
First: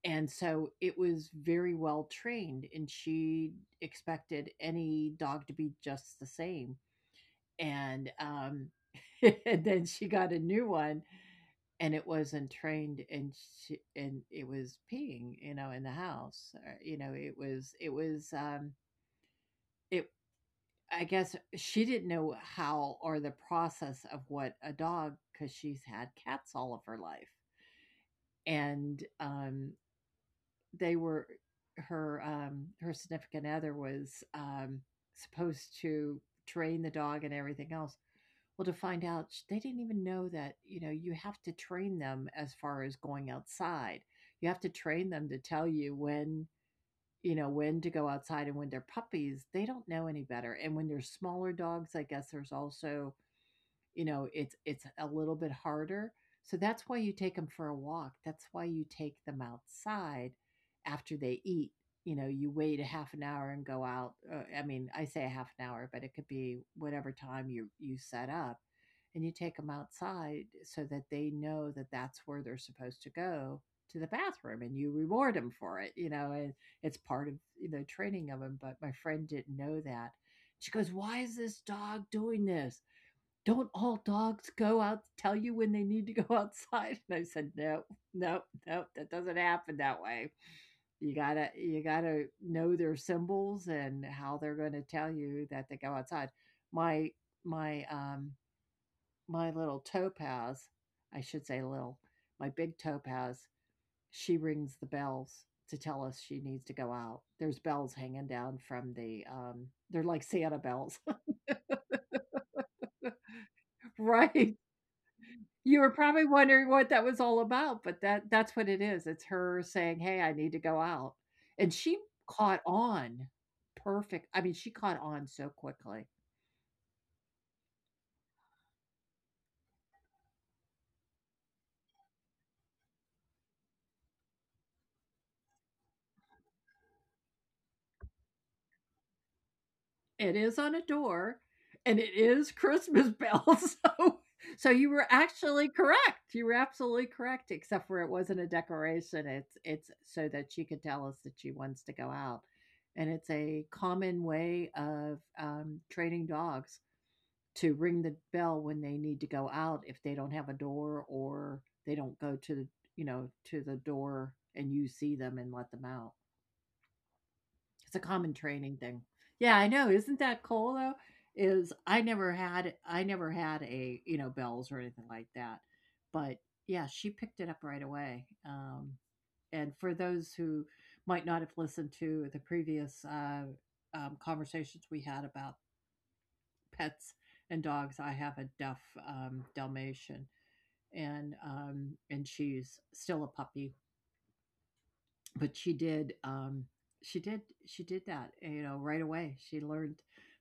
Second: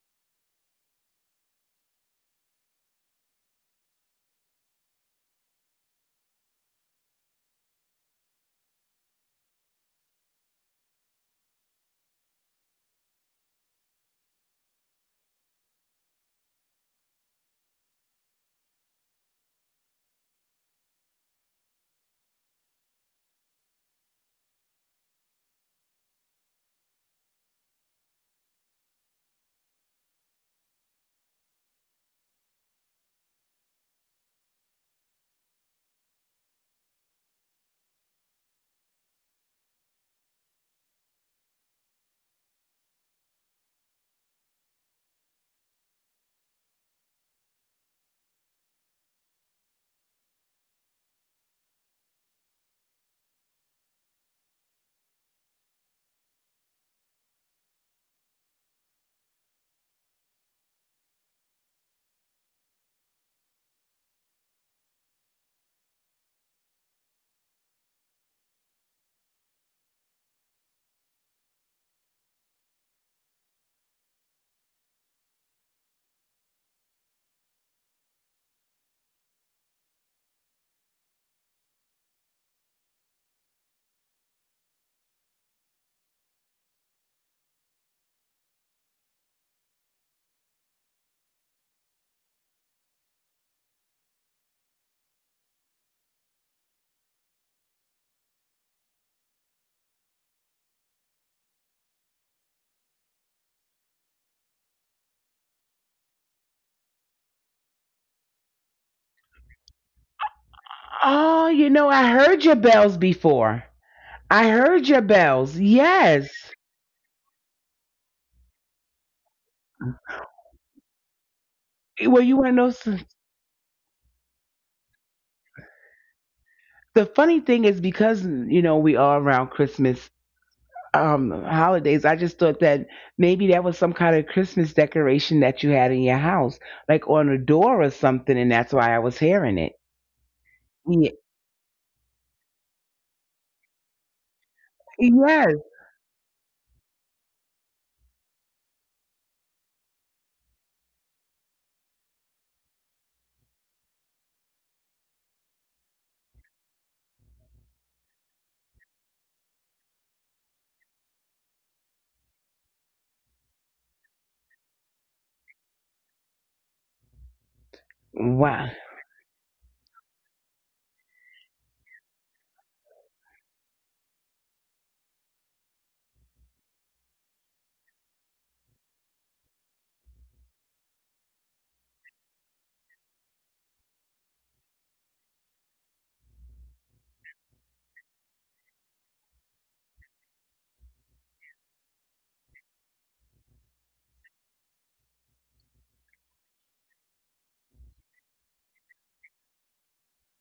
Speaker 1: And so it was very well trained, and she expected any dog to be just the same. And *laughs* And then she got a new one, and it wasn't trained, and she and it was peeing, you know, in the house. Or, you know, it was it I guess she didn't know how, or the process of what a dog, because she's had cats all of her life, and they were her, her significant other was, supposed to train the dog and everything else. Well, to find out, they didn't even know that, you have to train them as far as going outside. You have to train them to tell you when, when to go outside, and when they're puppies, they don't know any better. And when they're smaller dogs, I guess there's also, it's a little bit harder, so that's why you take them for a walk, that's why you take them outside after they eat. You know you wait a half an hour and go out. I mean, I say a half an hour, but it could be whatever time you set up, and you take them outside so that they know that that's where they're supposed to go to the bathroom, and you reward them for it, and it's part of, training of them. But my friend didn't know that. She goes, why is this dog doing this? "Don't all dogs go out, tell you when they need to go *laughs* outside?" And I said, "No, no, no, that doesn't happen that way. You gotta know their symbols and how they're going to tell you that they go outside." My, my, um, my little topaz, I should say little, my big topaz, she rings the bells to tell us she needs to go out. There's bells hanging down from they're like Santa bells,
Speaker 2: Oh, you know I heard your bells before.
Speaker 1: *laughs*
Speaker 2: I
Speaker 1: right?
Speaker 2: heard your bells.
Speaker 1: You were probably
Speaker 2: Yes.
Speaker 1: wondering what that was all about, but that's what it is. It's her saying, "Hey, I need to go out." And she
Speaker 2: Well, you want to
Speaker 1: caught
Speaker 2: know s-
Speaker 1: on perfect. I mean, she caught on so quickly.
Speaker 2: the funny thing is because you know we are around Christmas holidays. I just thought that maybe that was some kind of Christmas decoration that you had in your house, like on a door or something, and that's why I was hearing it.
Speaker 1: It is on a door, and it is Christmas bells. *laughs* So you were
Speaker 2: Yes.
Speaker 1: actually correct. You were absolutely correct, except for it wasn't a decoration. It's so that she could tell us that she wants to go out. And it's a common way of, training dogs to ring the bell when they need to go out if they don't have a door, or they don't go to the door and you see them and let them out. It's a common
Speaker 2: Wow.
Speaker 1: training thing. Yeah, I know. Isn't that cool, though? Is I never had bells or anything like that. But yeah, she picked it up right away. And for those who might not have listened to the previous, conversations we had about pets and dogs. I have a deaf Dalmatian, and she's still a puppy, but she did she did that, right away. She learned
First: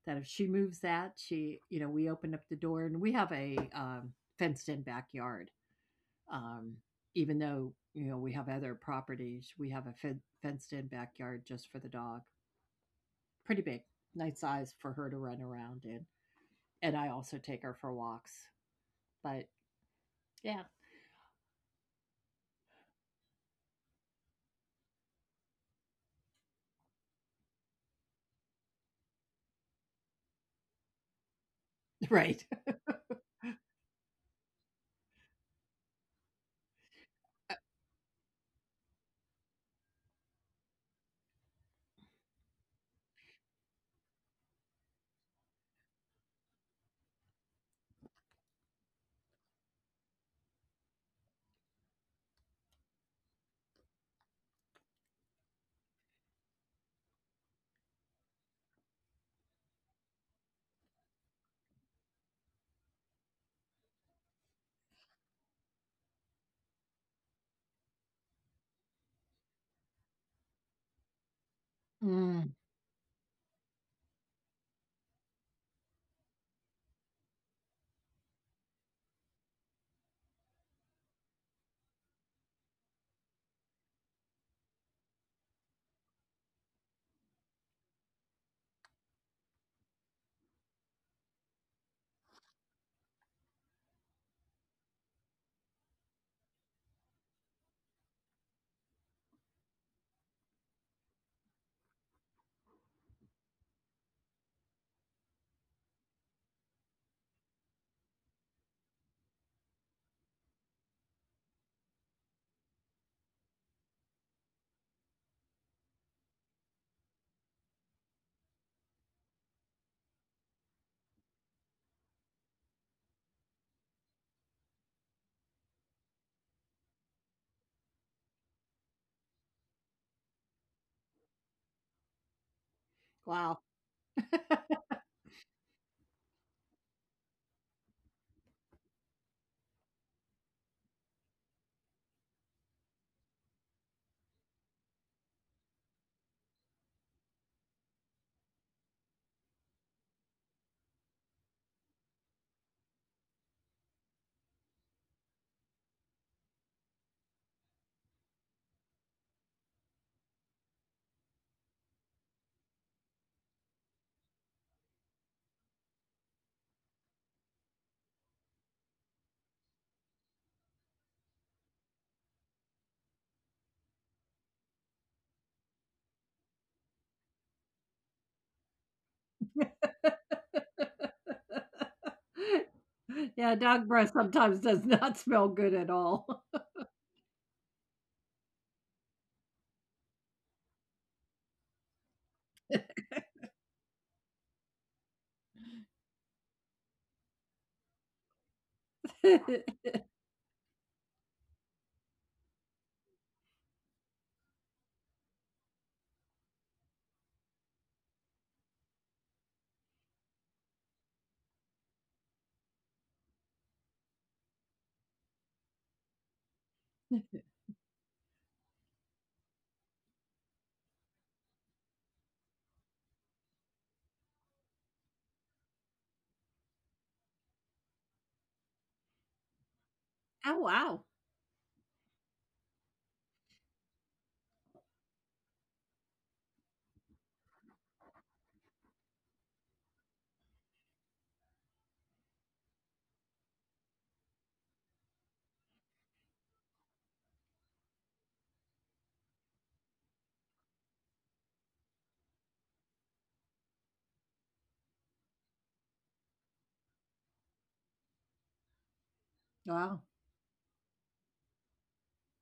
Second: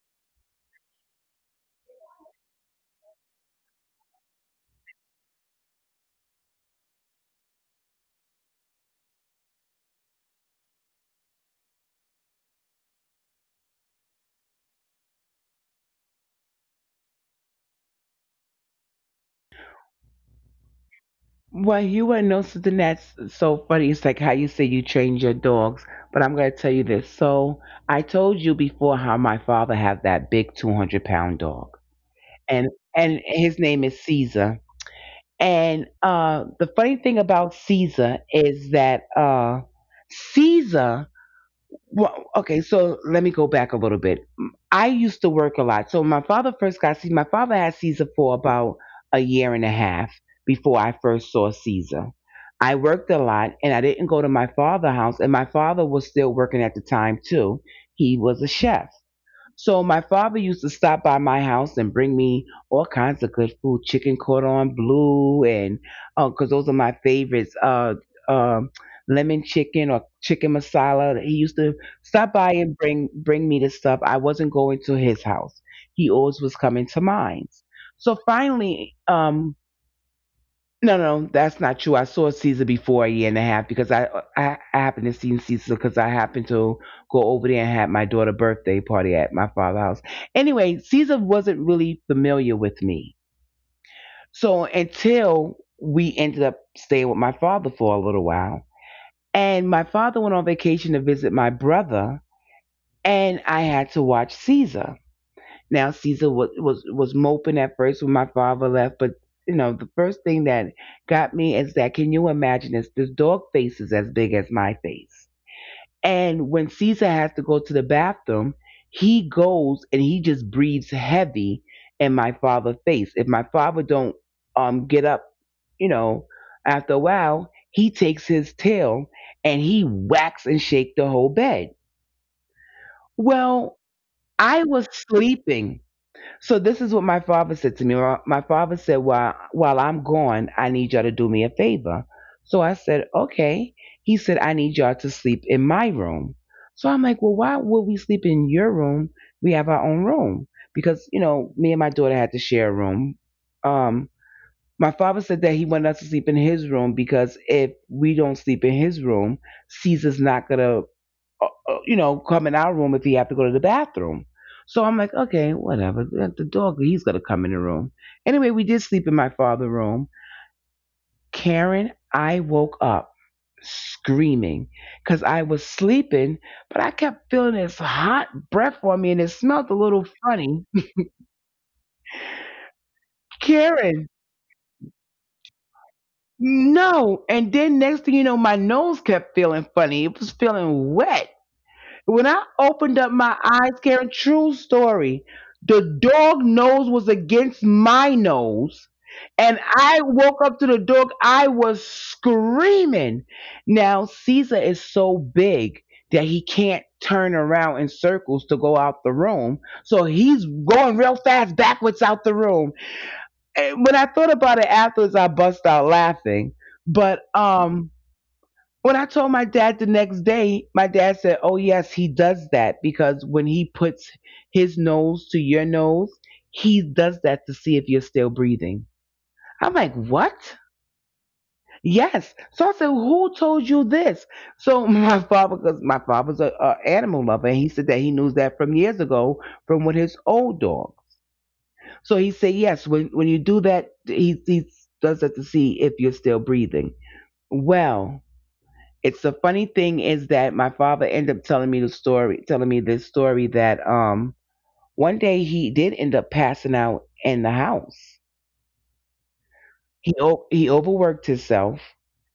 Speaker 1: that if she moves that, she you know we opened up the door, and we have a fenced in backyard. Um, even though, we have other properties, we have a fenced in backyard just for the dog. Pretty big, nice size for her to run around in. And I also take her for walks. But yeah.
Speaker 2: Well, you wouldn't know something that's so funny. It's like how you say you train your dogs, but I'm going to tell you this. So I told you before how my father had that big 200-pound dog,
Speaker 1: Right.
Speaker 2: and and his name is Caesar. And the funny thing about Caesar is that Caesar well, okay, so let me go back a little bit. I used to work a lot. So my father first got Caesar. My father had Caesar for about a year and a half before I first saw Caesar. I worked a lot and I didn't go to my father's house, and my father was still working at the time too. He was a chef. So my father used to stop by my house and bring me all kinds of good food, chicken cordon bleu, and because those are my favorites, um, lemon chicken or chicken masala. He used to stop
Speaker 1: Mm,
Speaker 2: by and bring me the stuff. I wasn't going to his house; he always was coming to mine. So finally, no, no, that's not true. I saw Caesar before a year and a half because I happened to see Caesar because I happened to go over there and have my daughter's birthday party at my father's house. Anyway, Caesar wasn't really familiar with me, so until we ended up staying with my father for a little while, and my father went on vacation to visit my brother, and I had to watch Caesar. Now Caesar was moping at first when my father left, but you know the first thing that got me is that can you imagine this? This dog face is as big as my face, and when Caesar has to go to the bathroom, he goes and he just breathes heavy in my father's face. If my father don't get up, you know, after a while, he takes his tail and he whacks and shake the whole bed.
Speaker 1: wow.
Speaker 2: Well, I
Speaker 1: *laughs*
Speaker 2: was sleeping. So this is what my father said to me. My father said, "While I'm gone, I need y'all to do me a favor." So I said, "Okay." He said, "I need y'all to sleep in my room." So I'm like, "Well, why would we sleep in your room? We have our own room because you know me and my daughter had to share a room." Um, my father said that he wanted us to sleep in his room because if we don't sleep in his room, Caesar's not gonna come in our room if he have to go to the bathroom. So I'm like, okay, whatever. The dog, he's gonna come in the room. Anyway, we did sleep in my father's room. Karen, I woke up screaming because I was sleeping, but I kept feeling this hot breath on me and it smelled a little funny.
Speaker 1: Yeah, dog breath
Speaker 2: Karen,
Speaker 1: sometimes does *laughs* not smell good at all.
Speaker 2: no. And then next thing you know, my nose kept feeling funny. It was feeling wet. When I opened up my eyes, Karen, true story, the dog nose was against my nose. And
Speaker 1: *laughs*
Speaker 2: I woke up to the dog. I was screaming. Now, Caesar is so big that he can't turn around in circles to go out the room. So he's going real fast backwards out the room. And when I thought about it afterwards, I bust out laughing. But when I told my dad the next day, my dad said, "Oh, yes, he does that because when he puts his nose to your nose, he does that to see if you're still breathing." I'm like, "What?"
Speaker 1: Oh wow.
Speaker 2: Yes. So I said, "Who told you this?" So *laughs* my father, because my father's a animal lover, and he said that he knew that from years ago from with his old dog. So he said, "Yes, when you do that, he does that to see if you're still breathing." Well, it's the funny thing is that my father ended up telling me this story that one day he did end up passing out in the house.
Speaker 1: Wow.
Speaker 2: He overworked himself,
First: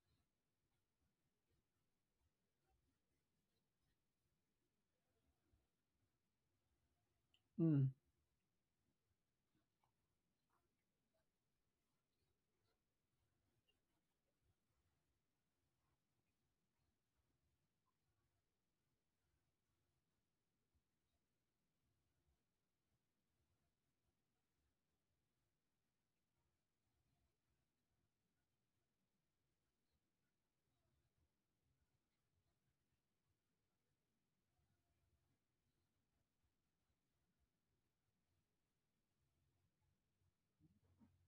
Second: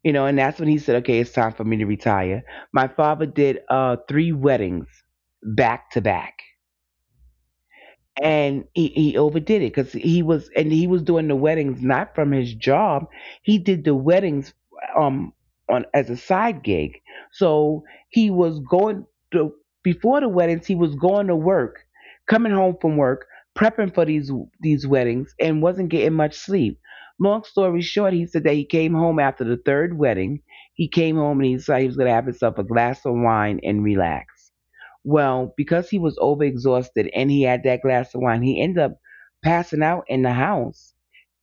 Speaker 2: and that's when he said, "Okay, it's time for me to retire." My father did three weddings back to back,
Speaker 1: Mm.
Speaker 2: and he overdid it because he was doing the weddings not from his job. He did the weddings um on as a side gig. So he was going to before the weddings, he was going to work, coming home from work, prepping for these weddings and wasn't getting much sleep. Long story short, he said that he came home after the third wedding. He came home and he decided he was going to have himself a glass of wine and relax. Well, because he was overexhausted and he had that glass of wine, he ended up passing out in the house.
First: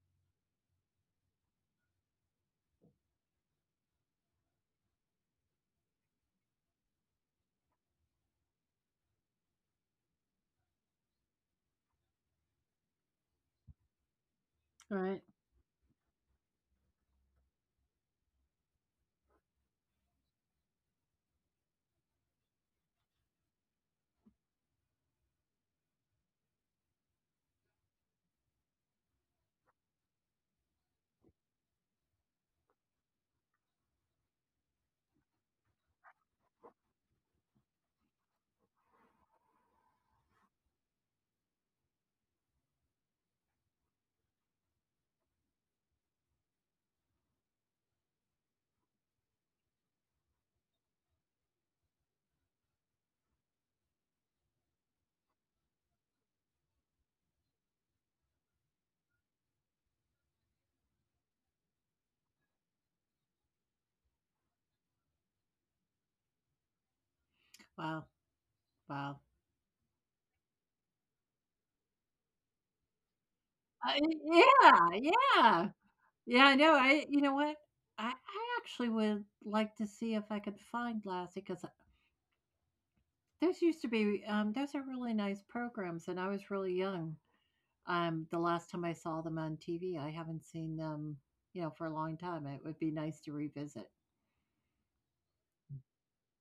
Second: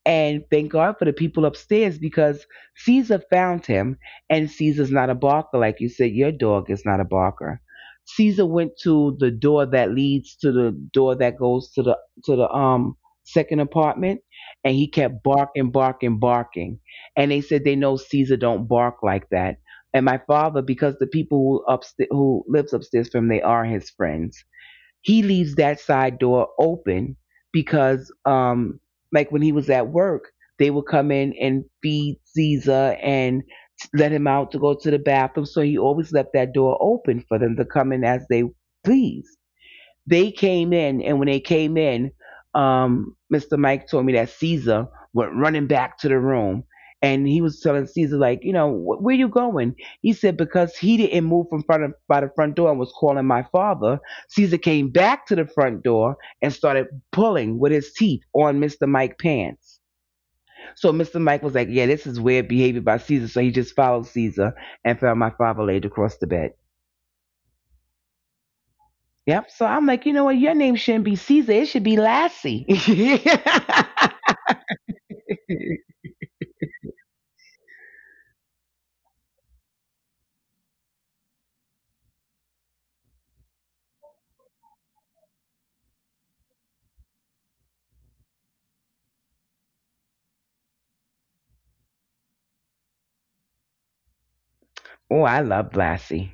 Speaker 2: And thank God for the people upstairs because Caesar found him, and Caesar's not a barker, like you said. Your dog is not a barker. Caesar went to the door that leads to the door that goes to the to the um second apartment, and he
Speaker 1: All right.
Speaker 2: kept barking, barking, barking. And they said they know Caesar don't bark like that. And my father, because the people who upstairs who lives upstairs from, they are his friends. He leaves that side door open because like when he was at work, they would come in and feed Caesar and let him out to go to the bathroom, so he always left that door open for them to come in as they please. They came in, and when they came in, Mr. Mike told me that Caesar went running back to the room, and he was telling Caesar like, where you going?" He said because he didn't move from front of, by the front door and was calling my father. Caesar came back to the front door and started pulling with his teeth on Mr. Mike pants. So Mr. Mike was like, yeah, this is weird behavior by Caesar. So he just followed Caesar and found my father laid across the bed.
Speaker 1: Wow. Wow.
Speaker 2: Yep. So I'm like, you know what? Your name shouldn't be Caesar. It should be Lassie. *laughs*
Speaker 1: Yeah, yeah. Yeah, I know. I you know what? I actually would like to see if I could find Lassie because those used to be those are really nice programs, and I was really young. The last time I saw them on TV, I haven't seen them, for a long time. It would be nice to revisit.
Speaker 2: Oh, I loved Lassie.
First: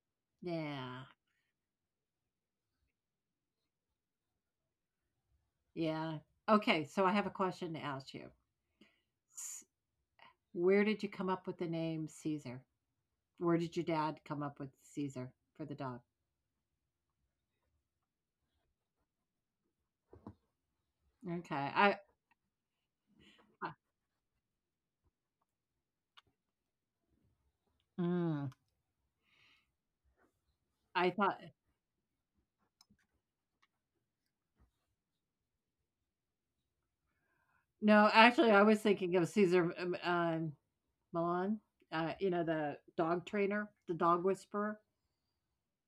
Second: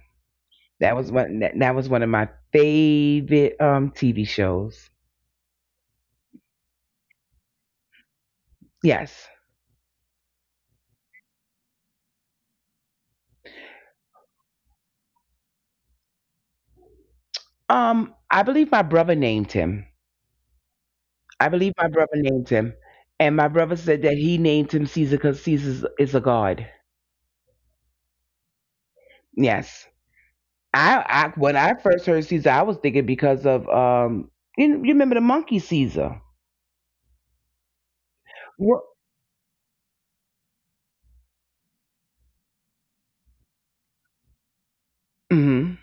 Speaker 2: That
Speaker 1: Yeah,
Speaker 2: was one. That was one of my favorite TV shows.
Speaker 1: yeah. Okay, so I have a question to ask you.
Speaker 2: Yes.
Speaker 1: S- Where did you come up with the name Caesar? Where did your dad come up with Caesar for the dog?
Speaker 2: I believe my brother named him. I
Speaker 1: Okay,
Speaker 2: believe my brother named him, and my brother said that he named him Caesar because Caesar is a god.
Speaker 1: Mm,
Speaker 2: Yes.
Speaker 1: I
Speaker 2: I
Speaker 1: thought
Speaker 2: when I first heard Caesar, I was thinking because of. You remember the monkey Caesar?
Speaker 1: no, actually, I was
Speaker 2: Well,
Speaker 1: thinking of Caesar, Milan. The dog trainer, the dog whisperer.
Speaker 2: mhm.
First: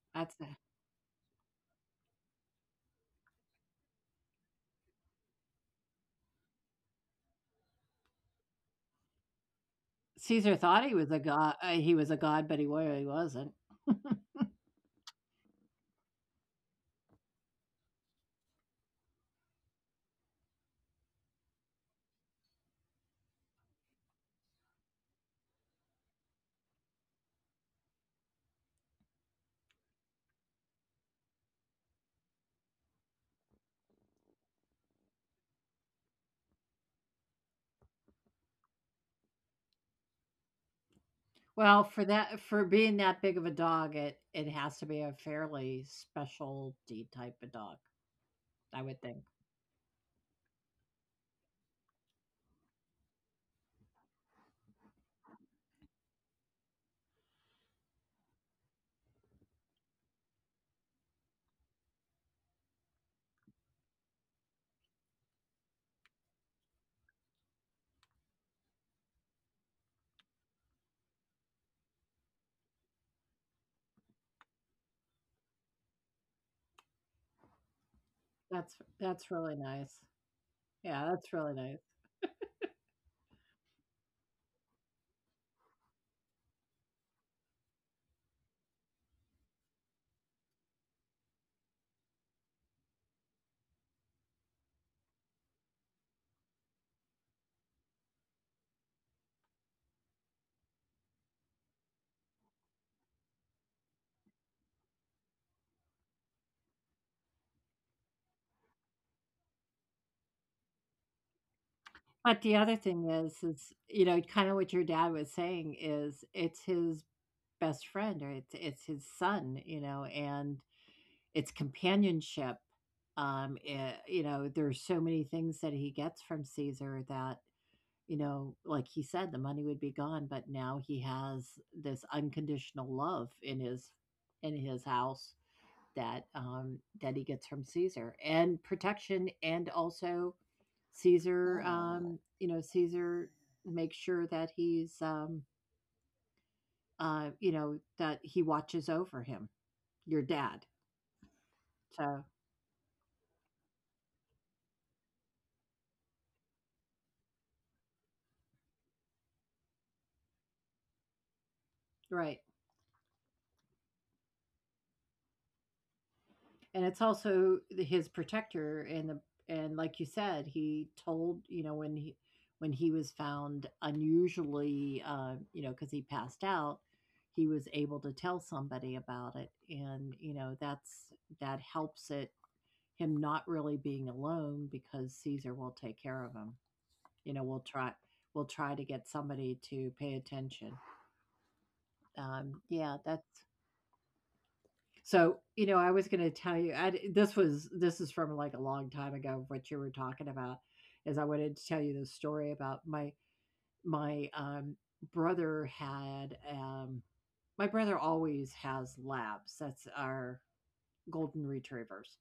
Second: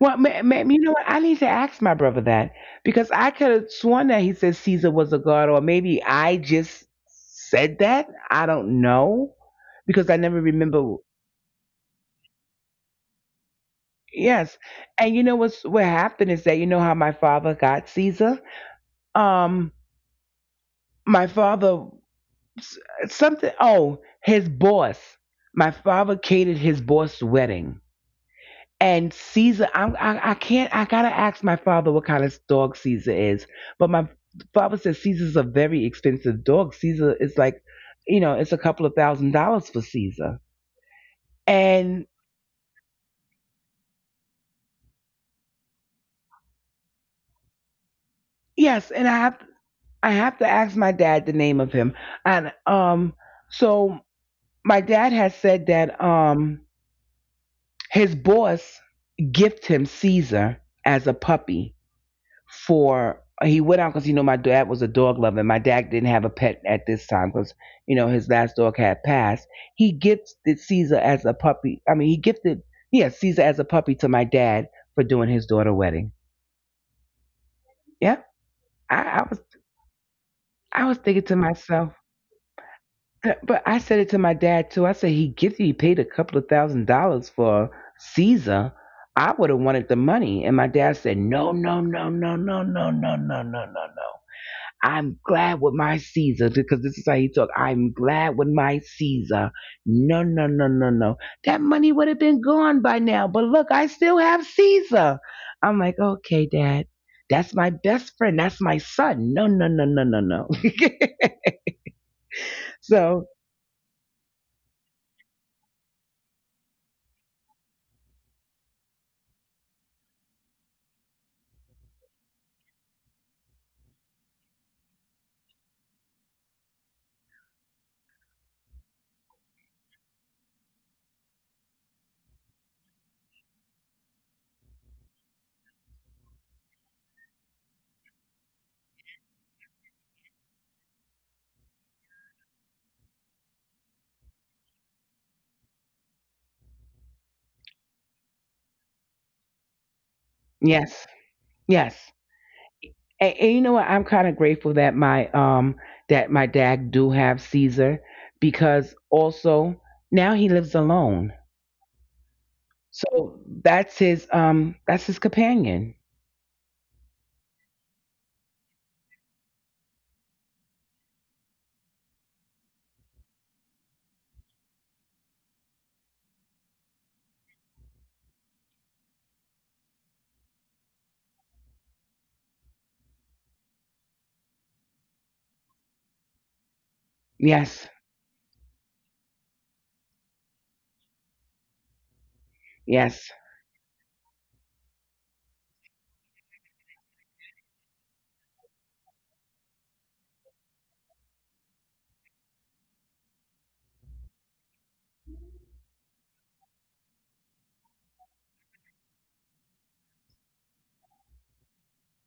Speaker 2: Well,
Speaker 1: That's
Speaker 2: you know what? I need to ask my brother that because I could have sworn that he said Caesar was a god, or maybe I just said that. I don't know
Speaker 1: Caesar
Speaker 2: because I
Speaker 1: thought he
Speaker 2: never
Speaker 1: was a
Speaker 2: remember.
Speaker 1: god. He was a god, but he really wasn't. *laughs*
Speaker 2: Yes, and you know what happened is that you know how my father got Caesar. Um, my father s- something. Oh, his boss. My father catered his boss's wedding. And Caesar, I can't, I gotta ask my father what kind of dog Caesar is. But my father says Caesar's a very expensive dog. Caesar is like, it's a couple of thousand dollars for Caesar.
Speaker 1: Well,
Speaker 2: And
Speaker 1: for being that big of a dog, it has to be a fairly specialty type of dog, I
Speaker 2: yes,
Speaker 1: would
Speaker 2: and I
Speaker 1: think.
Speaker 2: have, I have to ask my dad the name of him. And so my dad has said that his boss gifted him Caesar as a puppy for he went out because you know my dad was a dog lover and my dad didn't have a pet at this time because you know his last dog had passed. He gifted Caesar as a puppy, I mean he gifted, yeah, Caesar as a puppy to my dad for doing his daughter wedding. Yeah.
Speaker 1: That's
Speaker 2: i, I was
Speaker 1: that's really nice.
Speaker 2: i was thinking
Speaker 1: Yeah,
Speaker 2: to
Speaker 1: that's really
Speaker 2: myself,
Speaker 1: nice.
Speaker 2: but I said it to my dad too. I said he paid a couple of thousand dollars for Caesar. I would have wanted the money. And my dad said, "No no no no no no no no no no no. I'm glad with my Caesar," because this is how he talk. "I'm glad with my Caesar. No, no, no, no, no." That money would have been gone by now. But look, I still have Caesar. I'm like, okay, Dad. That's my best friend. That's my son. No, no, no, no, no, no. *laughs*
Speaker 1: But the other
Speaker 2: So
Speaker 1: thing is, kind of what your dad was saying is it's his best friend, or it's his son, and it's companionship. There's so many things that he gets from Caesar that You know, like he said, the money would be gone, but now he has this unconditional love in his house that he gets from Caesar, and protection, and also Caesar makes sure that that he watches over him, your
Speaker 2: yes,
Speaker 1: dad.
Speaker 2: yes.
Speaker 1: So.
Speaker 2: And you know what? I'm kind of grateful that my that my dad do have Caesar because also now he lives alone.
Speaker 1: Right.
Speaker 2: So that's his companion.
Speaker 1: And it's also the his protector and the and like you said, he told you know, when he was found unusually, because he passed out, he was able to tell somebody about it, and, that helps it him not really being alone because Caesar will take care of him. You know, we'll
Speaker 2: Yes.
Speaker 1: try we'll try to get somebody to pay attention. Yeah,
Speaker 2: Yes.
Speaker 1: that's So, I was going to tell you, I, d- this was this is from like a long time ago. What you were talking about is I wanted to tell you the story about my my brother had my brother always has labs. That's our golden retrievers.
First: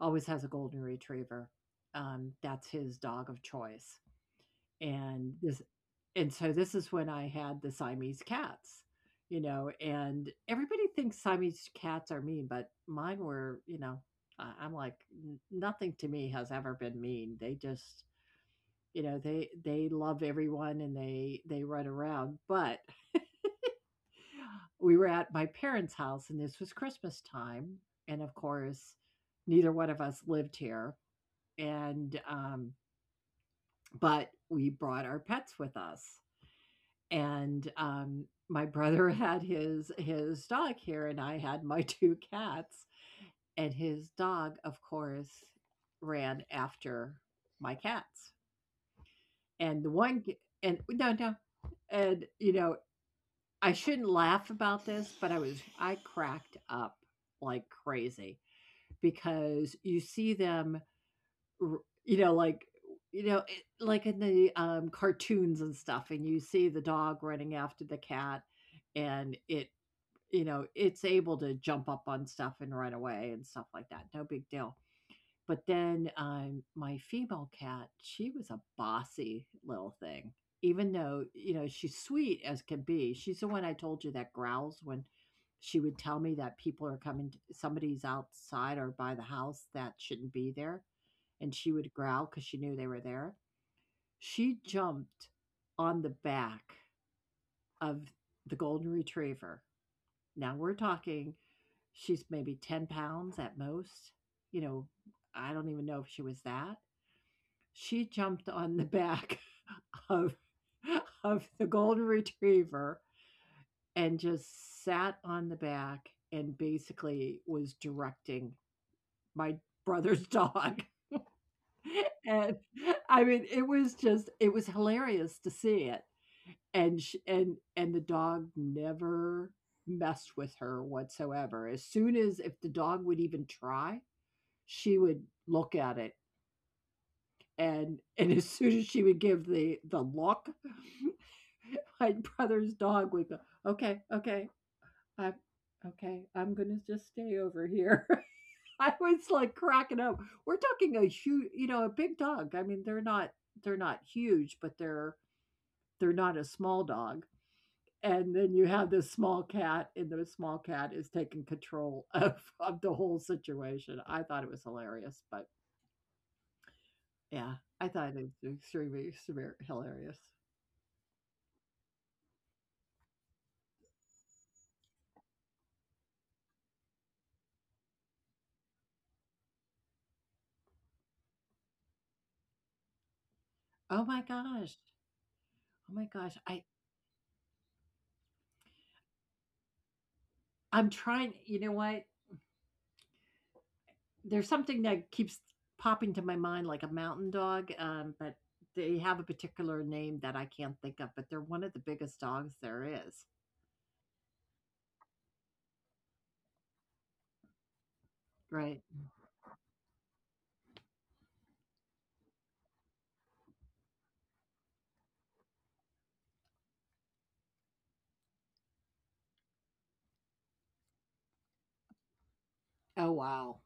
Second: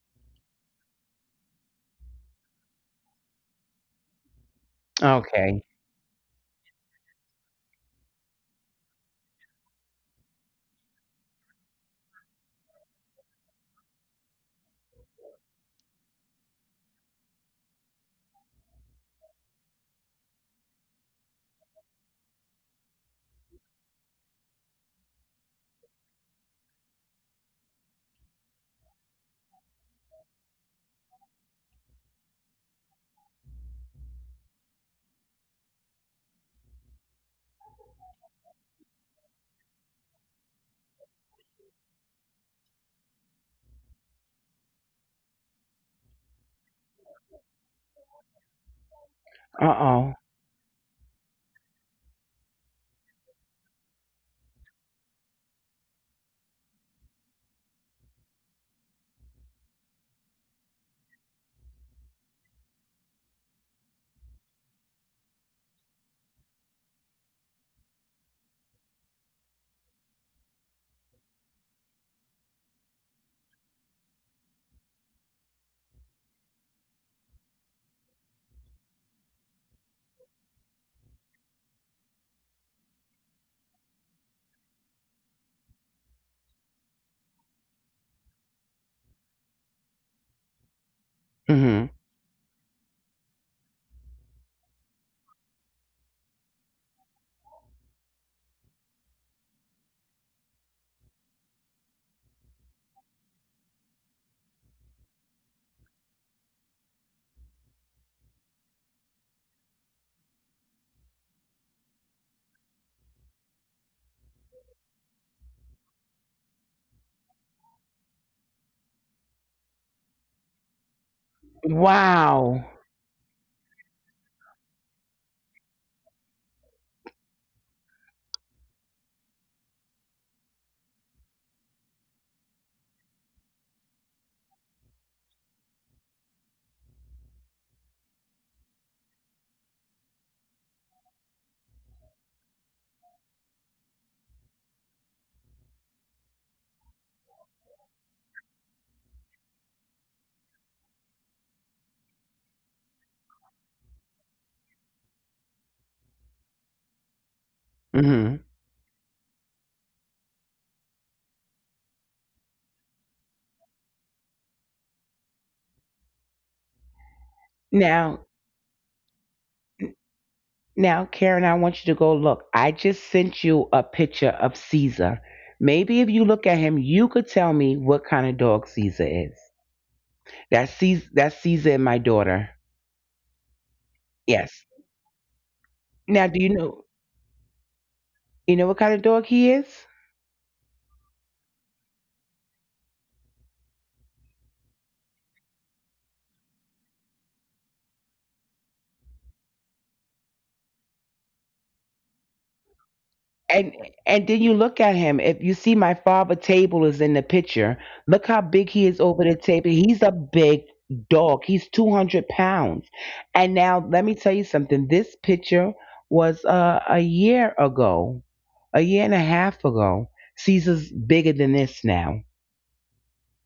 Speaker 1: Always has a golden retriever. That's his dog of choice. And this
Speaker 2: Okay.
Speaker 1: and so this is when I had the Siamese cats, and everybody thinks Siamese cats are mean, but mine were. I'm like, Nothing to me has ever been mean. They just, they love everyone, and they run around." But we were at my parents' house, and this was Christmas time, and of course, neither one of us lived here, and but we brought our pets with us. And, my brother *laughs* had his dog here, and I had my *laughs* 2 cats, and his dog, of course, ran after my cats. And the
Speaker 2: Uh-oh.
Speaker 1: one g and No, no, and, you know, I shouldn't laugh about this, but I cracked up like crazy because you see them r you know, like, you know, it like in the, cartoons and stuff, and you see the dog running after the cat, and it's able to jump up on stuff and run away and stuff like that. No big deal. But then my female cat, she was a bossy little thing. Even though, she's sweet as can be. She's the one I told you that growls when she would tell me that people are coming, somebody's outside or by the house that shouldn't be there. And she would
Speaker 2: Mhm.
Speaker 1: growl because she knew they were there. She jumped on the back of the golden retriever. Now we're talking. She's maybe 10 pounds at most. You know, I don't even know if she was that. She jumped on the *laughs* back of of the golden retriever, and just sat on the back, and basically was directing my brother's dog. *laughs*
Speaker 2: Wow.
Speaker 1: And I mean, it was just it was hilarious to see it. And she and the dog never messed with her whatsoever. As soon as if the dog would even try, she would look at it, and as soon as she would give the look, *laughs* my brother's dog would go, "Okay, okay, i'm okay I'm gonna just stay over here." *laughs* I was like cracking up. We're talking a huge, a big dog. I mean, they're not huge, but they're not a small dog.
Speaker 2: Mhm.
Speaker 1: And then you have this small cat, and the small cat is taking control *laughs* of the whole situation. I thought it was hilarious, but yeah, I thought it
Speaker 2: Now,
Speaker 1: was extremely severe, hilarious.
Speaker 2: now, Karen, I want you to go look. I just sent you a picture of Caesar. Maybe if you look at him, you could tell me what kind of dog Caesar is. That's Caesar and my daughter.
Speaker 1: Oh my gosh.
Speaker 2: Yes.
Speaker 1: Oh my gosh,
Speaker 2: Now,
Speaker 1: I
Speaker 2: do you know what kind of dog he is?
Speaker 1: I'm trying. You know what? There's something that keeps popping to my mind, like a mountain dog, but they have a particular name that I can't think of, but they're one of the biggest dogs there is,
Speaker 2: And and then you look at him. If you see, my father table is in the picture, look how
Speaker 1: right?
Speaker 2: big he is over the table. He's a big dog. He's 200 pounds. And now let me tell you something, this picture was a year ago, a year and a half ago. Caesar's bigger than this now.
Speaker 1: Oh, wow.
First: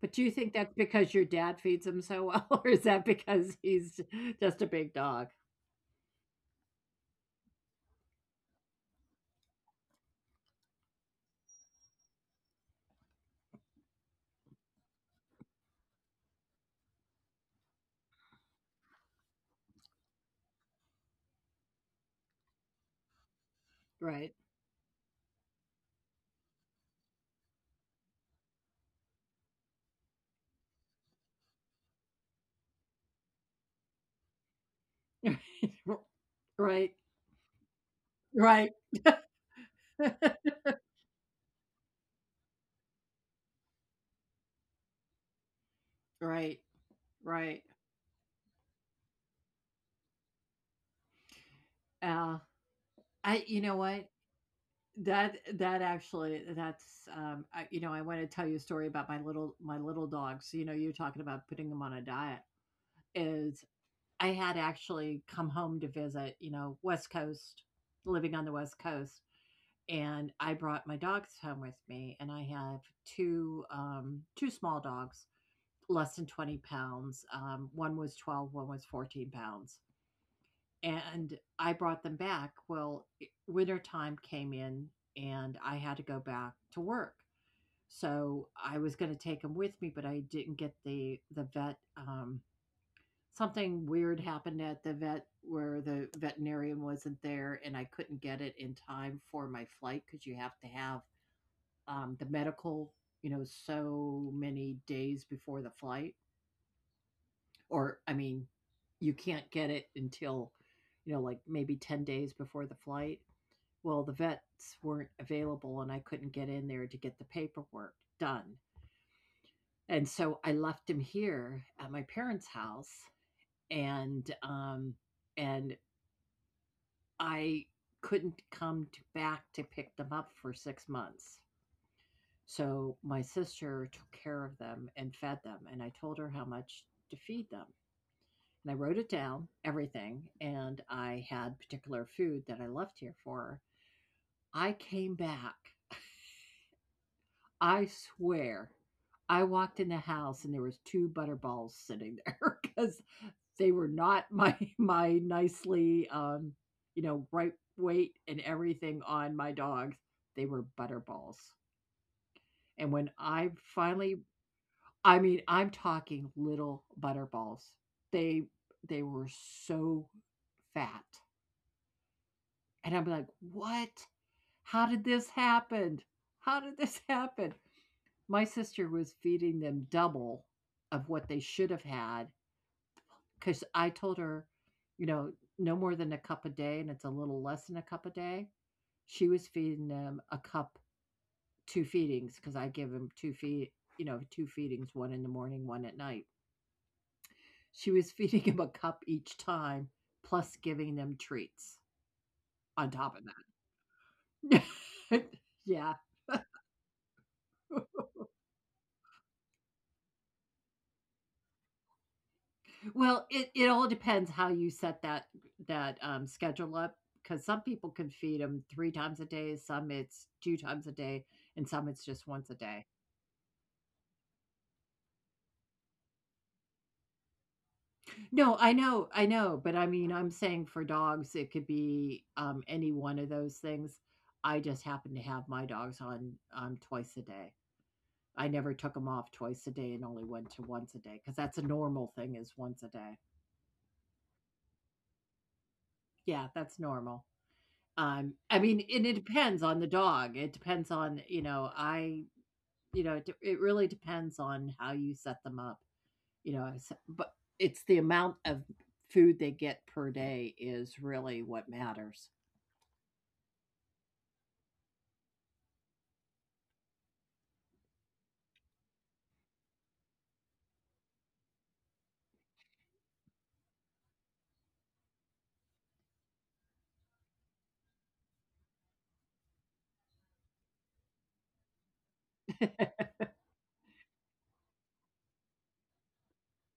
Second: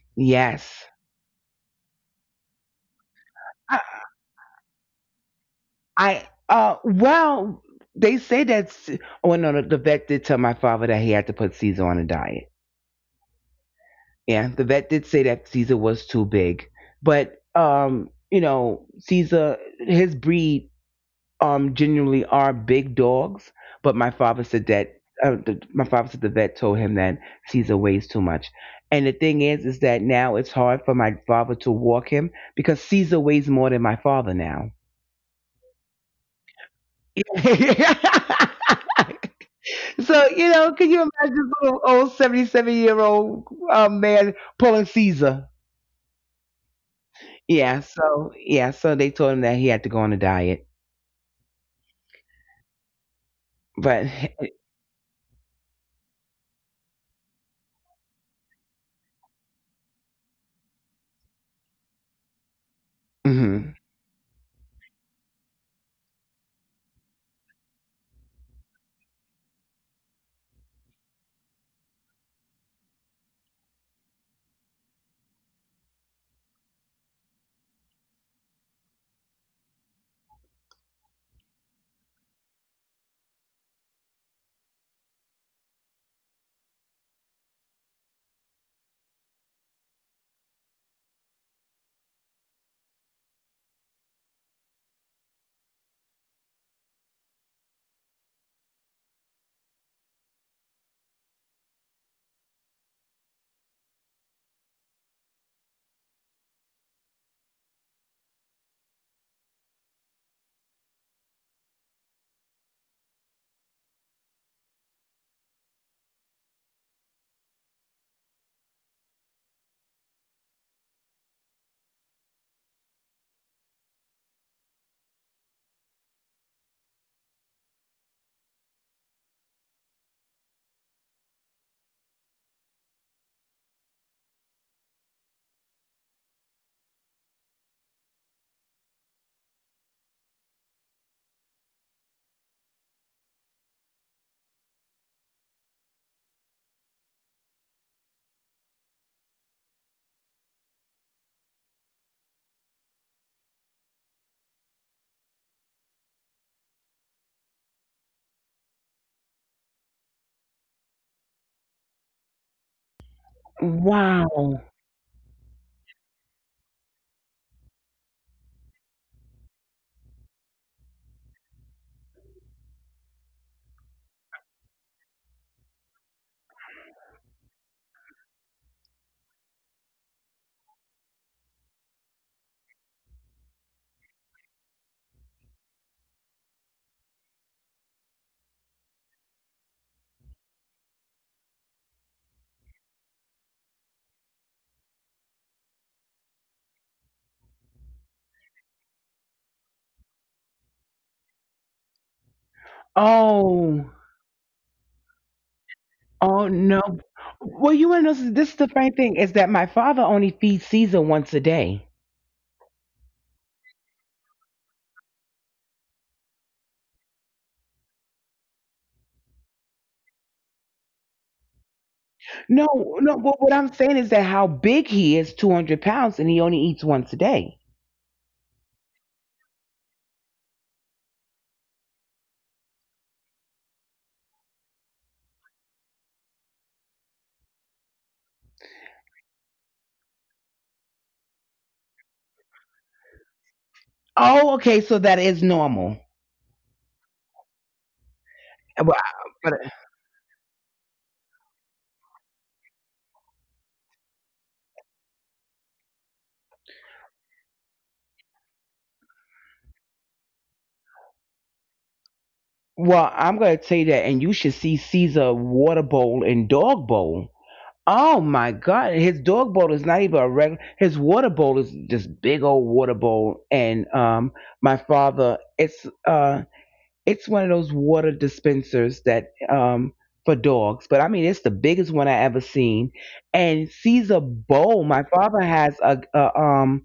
Speaker 1: But do you think that's
Speaker 2: Yes.
Speaker 1: because your dad feeds him so well, *laughs* or is that because
Speaker 2: i,
Speaker 1: he's just a big dog?
Speaker 2: I uh well, they say that's oh no, the vet did tell my father that he had to put Caesar on a diet. Yeah, the vet did say that Caesar was too big, but you know, Caesar, his breed generally are big dogs. But my
Speaker 1: Right.
Speaker 2: father said that my father said the vet told him that Caesar weighs too much. And the thing is that now it's hard for my father to walk him because Caesar weighs more than my father now.
Speaker 1: *laughs*
Speaker 2: *laughs*
Speaker 1: Right.
Speaker 2: So
Speaker 1: Right.
Speaker 2: you know,
Speaker 1: *laughs*
Speaker 2: can
Speaker 1: Right.
Speaker 2: you imagine this little old 77-year old man pulling Caesar?
Speaker 1: Right. Right.
Speaker 2: Yeah, so yeah, so they told him that he had to go on a diet.
Speaker 1: Yeah. I You know
Speaker 2: But
Speaker 1: what? That actually that's I, you know, I want to tell you a story about my little dogs. So, you're talking about putting them on a diet,
Speaker 2: *laughs*
Speaker 1: is
Speaker 2: mhm.
Speaker 1: I had actually come home to visit, West Coast, living on the West Coast, and I brought my dogs home with me, and I have two small dogs, less than 20 pounds. One was 12, one was 14 pounds, and I brought them back. Well, wintertime came in, and I had to go back to work. So I was gonna take them with me, but I didn't get the vet, something weird happened at the vet where the veterinarian wasn't there, and I couldn't get it in time for my flight, because you have to have, the medical, so many days before the flight, or I mean, you can't get it until, like, maybe 10 days before the flight. Well, the vets weren't available, and I couldn't get in there to get the paperwork done. And so I left him here at my parents' house, and and I couldn't back to pick them up for 6 months. So my sister took care of them and fed them, and I told her how much to feed them. And I wrote it down, everything, and I had particular food that I left here for her. I came back, I swear, I walked in the house, and there was 2 butterballs sitting there *laughs* because they were not my *laughs* my nicely, right weight and everything on my dogs. They were butterballs. And when I finally
Speaker 2: Wow.
Speaker 1: I mean, I'm talking little butterballs. They they were so fat. And I'm like, "What? How did this happen? How did this happen?" My sister was feeding them double of what they should have had, because I told her, you know, "No more than a cup a day," and it's a little less than a cup a day. She was feeding them a cup 2 feedings, because I give them 2 feedings, 1 in the morning, 1 at night. She was *laughs* feeding 'em a cup each time, plus giving them treats on top of
Speaker 2: Oh,
Speaker 1: that. *laughs* Yeah.
Speaker 2: oh no. Well, you want to know this is the funny thing is that my father only feeds Caesar once a day.
Speaker 1: Well, it all depends how you set that schedule up, because some people can feed them 3 times a day, some it's 2 times a day, and some it's just once a
Speaker 2: No,
Speaker 1: day.
Speaker 2: no. But what I'm saying is that how big he is, 200 pounds, and he only eats once a day.
Speaker 1: No, I know, but I mean, I'm saying for dogs, it could be, any one of those things. I just happen to have my dogs on, twice a day. I never took them off twice a day and only went to once a day, because that's a normal thing, is once a day.
Speaker 2: Oh, okay. So that is normal.
Speaker 1: Yeah, that's normal. I mean,
Speaker 2: Well, I-
Speaker 1: and it
Speaker 2: but
Speaker 1: depends on the dog. It depends on, you know, I, you know, it, de- it really depends on how you set them up. You know, but it's the amount of food they get per day is really what matters.
Speaker 2: well, I'm gonna tell you that, and you should see Caesar water bowl and dog bowl. Oh my God! His dog bowl is not even a regular. His water bowl is this big old water bowl, and my father, it's one of those water dispensers that for dogs. But I mean, it's the biggest one I ever seen, and sees a bowl. My father has a,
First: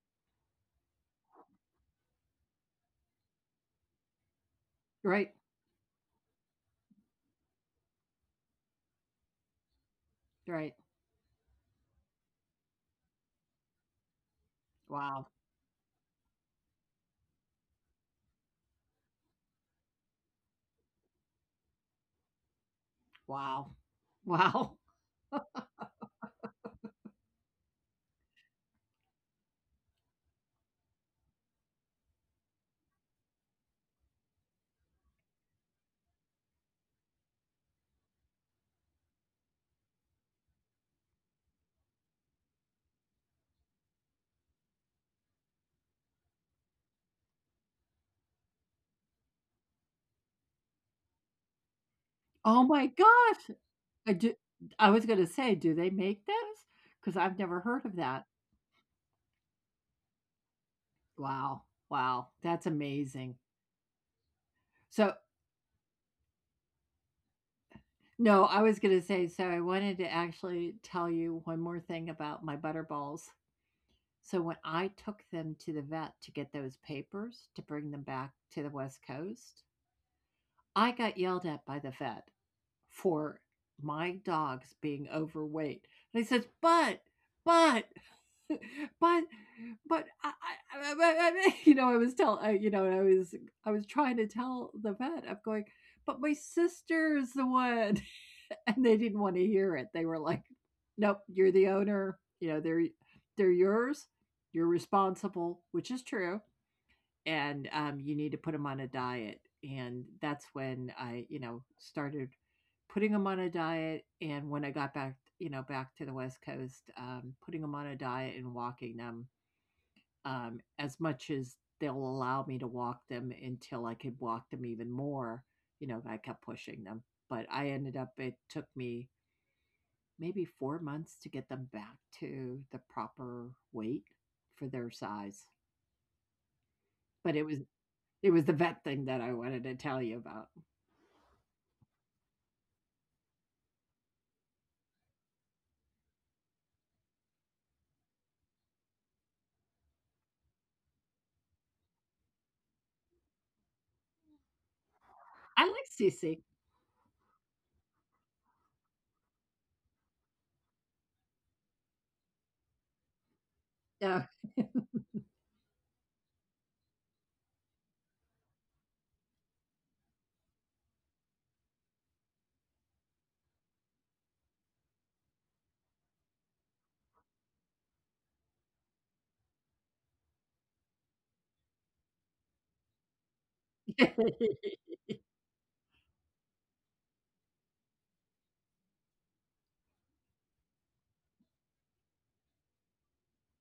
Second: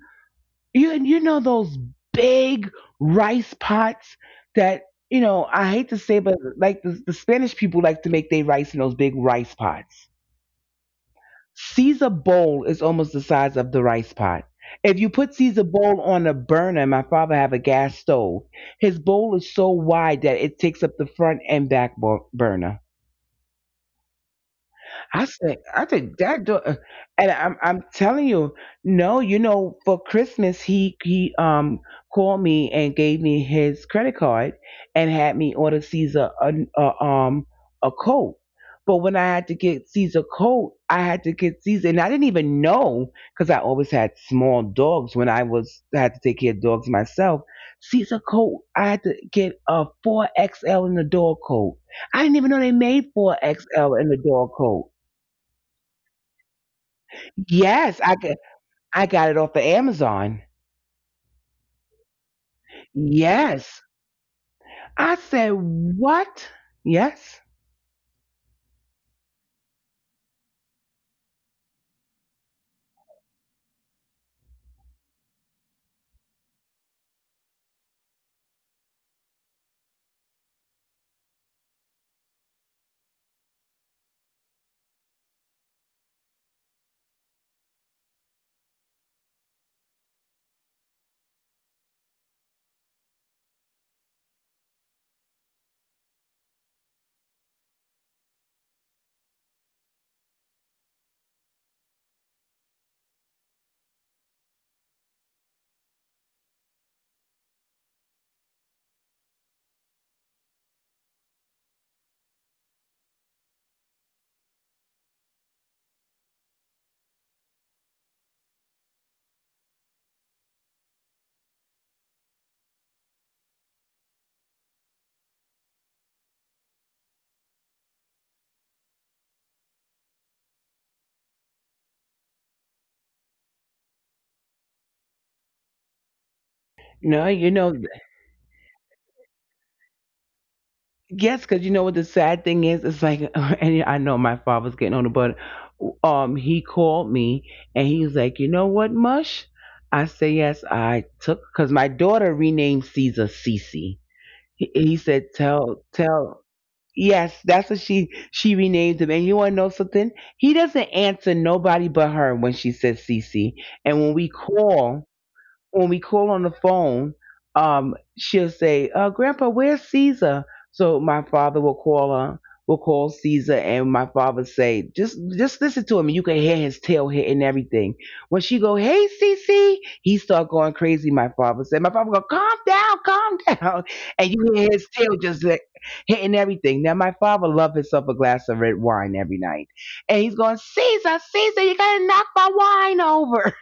Speaker 2: you know those big rice pots that you
Speaker 1: Right?
Speaker 2: know, I hate to say, but like the Spanish people like to make their rice in those big rice pots.
Speaker 1: Right.
Speaker 2: Caesar bowl is almost the size of the rice pot. If you put
Speaker 1: Wow.
Speaker 2: Caesar bowl on a burner, my father have a gas stove. His bowl is so wide that it takes up the front and burner.
Speaker 1: Wow. *laughs* Wow.
Speaker 2: I said, I think that, and I'm telling you, no, you know, for Christmas he called me and gave me his credit card and had me order Caesar a a coat. But when I had to get Caesar coat, I had to get Caesar, and I didn't even know because I always had small dogs when I was, I had to take care of dogs myself. Caesar coat, I had to get a four XL in the dog coat. I didn't even know they
Speaker 1: Oh
Speaker 2: made
Speaker 1: my
Speaker 2: four
Speaker 1: gosh.
Speaker 2: XL in the
Speaker 1: I
Speaker 2: dog
Speaker 1: do,
Speaker 2: coat.
Speaker 1: I was going to say, do they make those? Because I've never
Speaker 2: Yes,
Speaker 1: heard of that.
Speaker 2: I got it off of Amazon.
Speaker 1: Wow. Wow. That's amazing.
Speaker 2: Yes. I
Speaker 1: So.
Speaker 2: said, "What?" Yes.
Speaker 1: No, I was gonna say, so I wanted to actually tell you one more thing about my butter balls. So when I took them to the vet to get those papers to bring them back to the West Coast, I got yelled at by the vet for my dogs being overweight. And he says, "But, *laughs* but but I, *laughs* you know I was tell I, you know I was I was trying to tell the vet, I'm going, but my sister's the one, *laughs* and they didn't want to hear it. They were like, 'Nope, you're the owner, they're yours, you're responsible,' which is true. And you need to put them on a diet." And that's when I started putting them on a diet. And when I got back, back to the West Coast, putting them on a diet and walking them, as much as they'll allow me to walk them until I could walk them even more. You know, I kept pushing them, but I ended up, it took me maybe 4 months to get them back to the proper weight for their size.
Speaker 2: No,
Speaker 1: But it
Speaker 2: you
Speaker 1: was
Speaker 2: know,
Speaker 1: It was the vet thing that I wanted to tell you about.
Speaker 2: yes, because you know what the sad thing is? It's like, *laughs* and I know my father's getting older, but he called me and he was like, you know what, Mush? I said, yes, I took, because my daughter renamed Caesar Cece. He said,
Speaker 1: I
Speaker 2: tell,
Speaker 1: like CC.
Speaker 2: tell, yes, that's what she renamed him. And you want to know something? He doesn't answer nobody but her when she says Cece. And
Speaker 1: Oh. *laughs*
Speaker 2: when we call on the phone, she'll say, "Grandpa, where's Caesar?" So my father will call her, will call Caesar, and my father say, just listen to him. You can hear his tail hitting everything." When she go, "Hey, Cece," he start going crazy. My father said, "My father go, calm down, calm *laughs* down," and you hear his tail just like hitting everything. Now my father love himself a glass of red wine every night, and he's going, "Caesar, Caesar, you gotta knock my wine over."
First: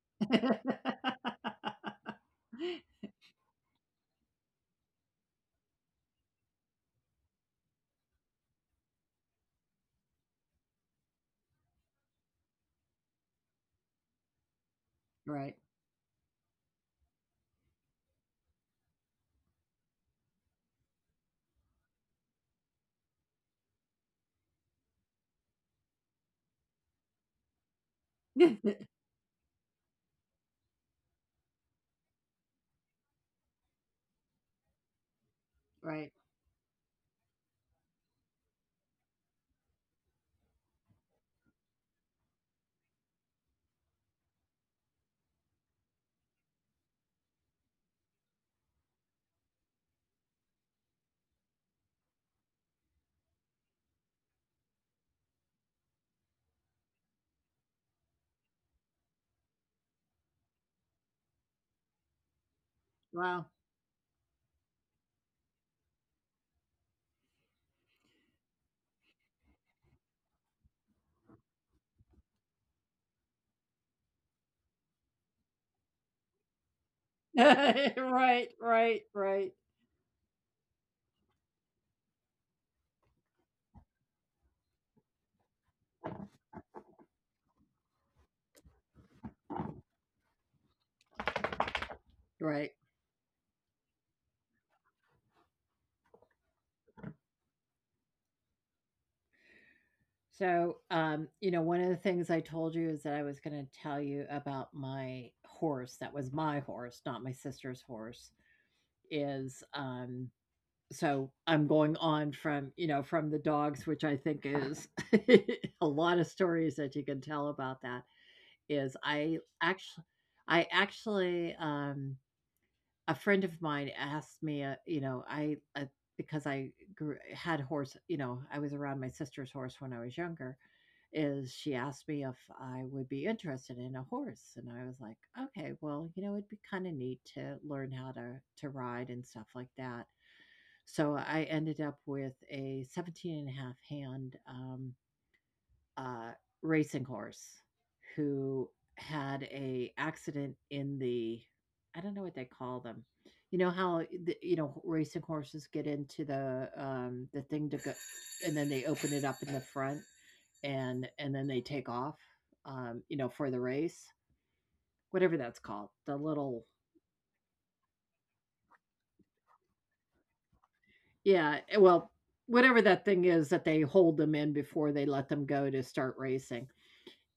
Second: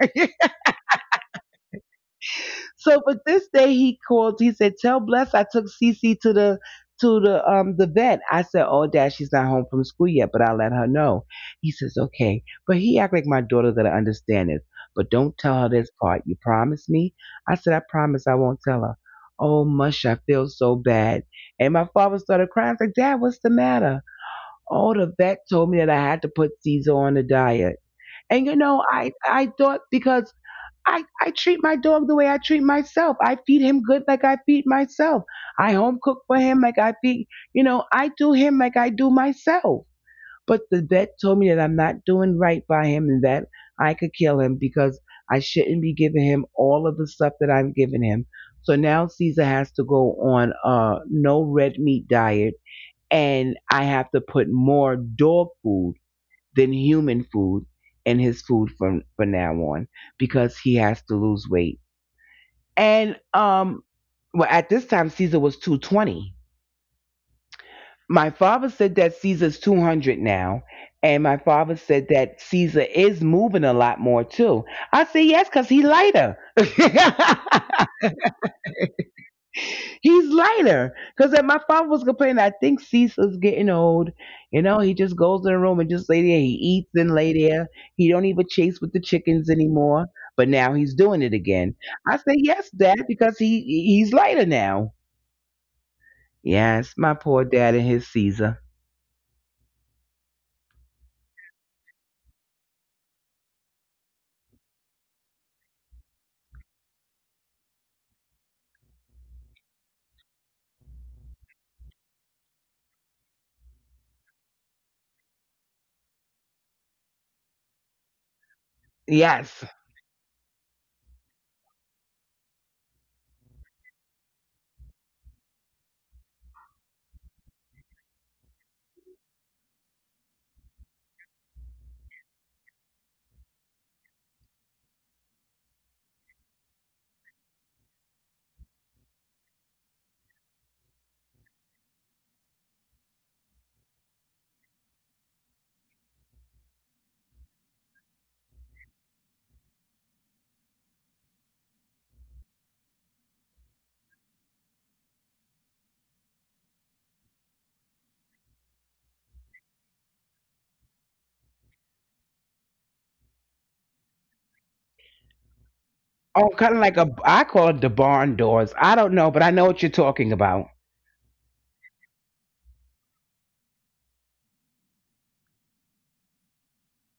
Speaker 2: So, but this day he called. He said, "Tell Bless I took Cece to the vet." I said, "Oh, Dad, she's not home from school yet, but I'll let her know." He says, "Okay," but he act like my daughter's gonna understand this. But don't
Speaker 1: Right.
Speaker 2: tell her this part. You promise me? I said, "I promise. I won't tell her." Oh, mush! I feel so bad. And my father started crying. I was like, "Dad, what's the matter?" Oh, the vet told me that I had to put Caesar on the diet. And you know,
Speaker 1: *laughs*
Speaker 2: I thought because I treat my dog the way I treat myself. I feed him good like I feed myself. I home
Speaker 1: Right.
Speaker 2: cook for him like I feed, you know, I do him like I do myself. But the vet told me that I'm not doing right by him and that I could kill him because I shouldn't be giving him all of the stuff that I'm giving him. So now Caesar has to go on a no red meat diet and I have to put more dog food than human food in his food from now on because he has to lose weight. And
Speaker 1: Wow. *laughs*
Speaker 2: well, at this time Caesar was 220. My father said that Caesar's 200 now, and my father said that Caesar is moving a lot more too. I say yes because he lighter. *laughs*
Speaker 1: Right, right, right,
Speaker 2: He's lighter. Because my father was complaining, I think Cecil's getting old. You know, he just goes in the room and just lay there. He eats and lay there. He don't even chase with the chickens anymore. But now he's doing it again. I say,
Speaker 1: right.
Speaker 2: yes, Dad, because he's lighter now. Yes, my poor dad and his Caesar.
Speaker 1: So, one of the things I told you is that I was going to tell you about my horse. That was my horse, not my sister's horse. Is so I'm going on from you know from the dogs, which I think is *laughs* a lot of stories that you can tell about that. Is
Speaker 2: Yes.
Speaker 1: I actually A friend of mine asked me, you know, I because had horse, you know, I was around my sister's horse when I was younger. Is She asked me if I would be interested in a horse, and I was like, okay, well, you know, it'd be kind of neat to learn how to ride and stuff like that. So I ended up with a 17 and a half hand uh, racing horse who had a accident in the— I don't know what they call them. You know how the, you know racing horses get into the thing to go, and then they open it up in the front and then they take off. For the race, whatever that's called, the little—
Speaker 2: Oh, kind of like a, I call it the barn doors. I don't know, but I know what you're talking about.
Speaker 1: Yeah. Well, whatever that thing is that they hold them in before they let them go to start racing.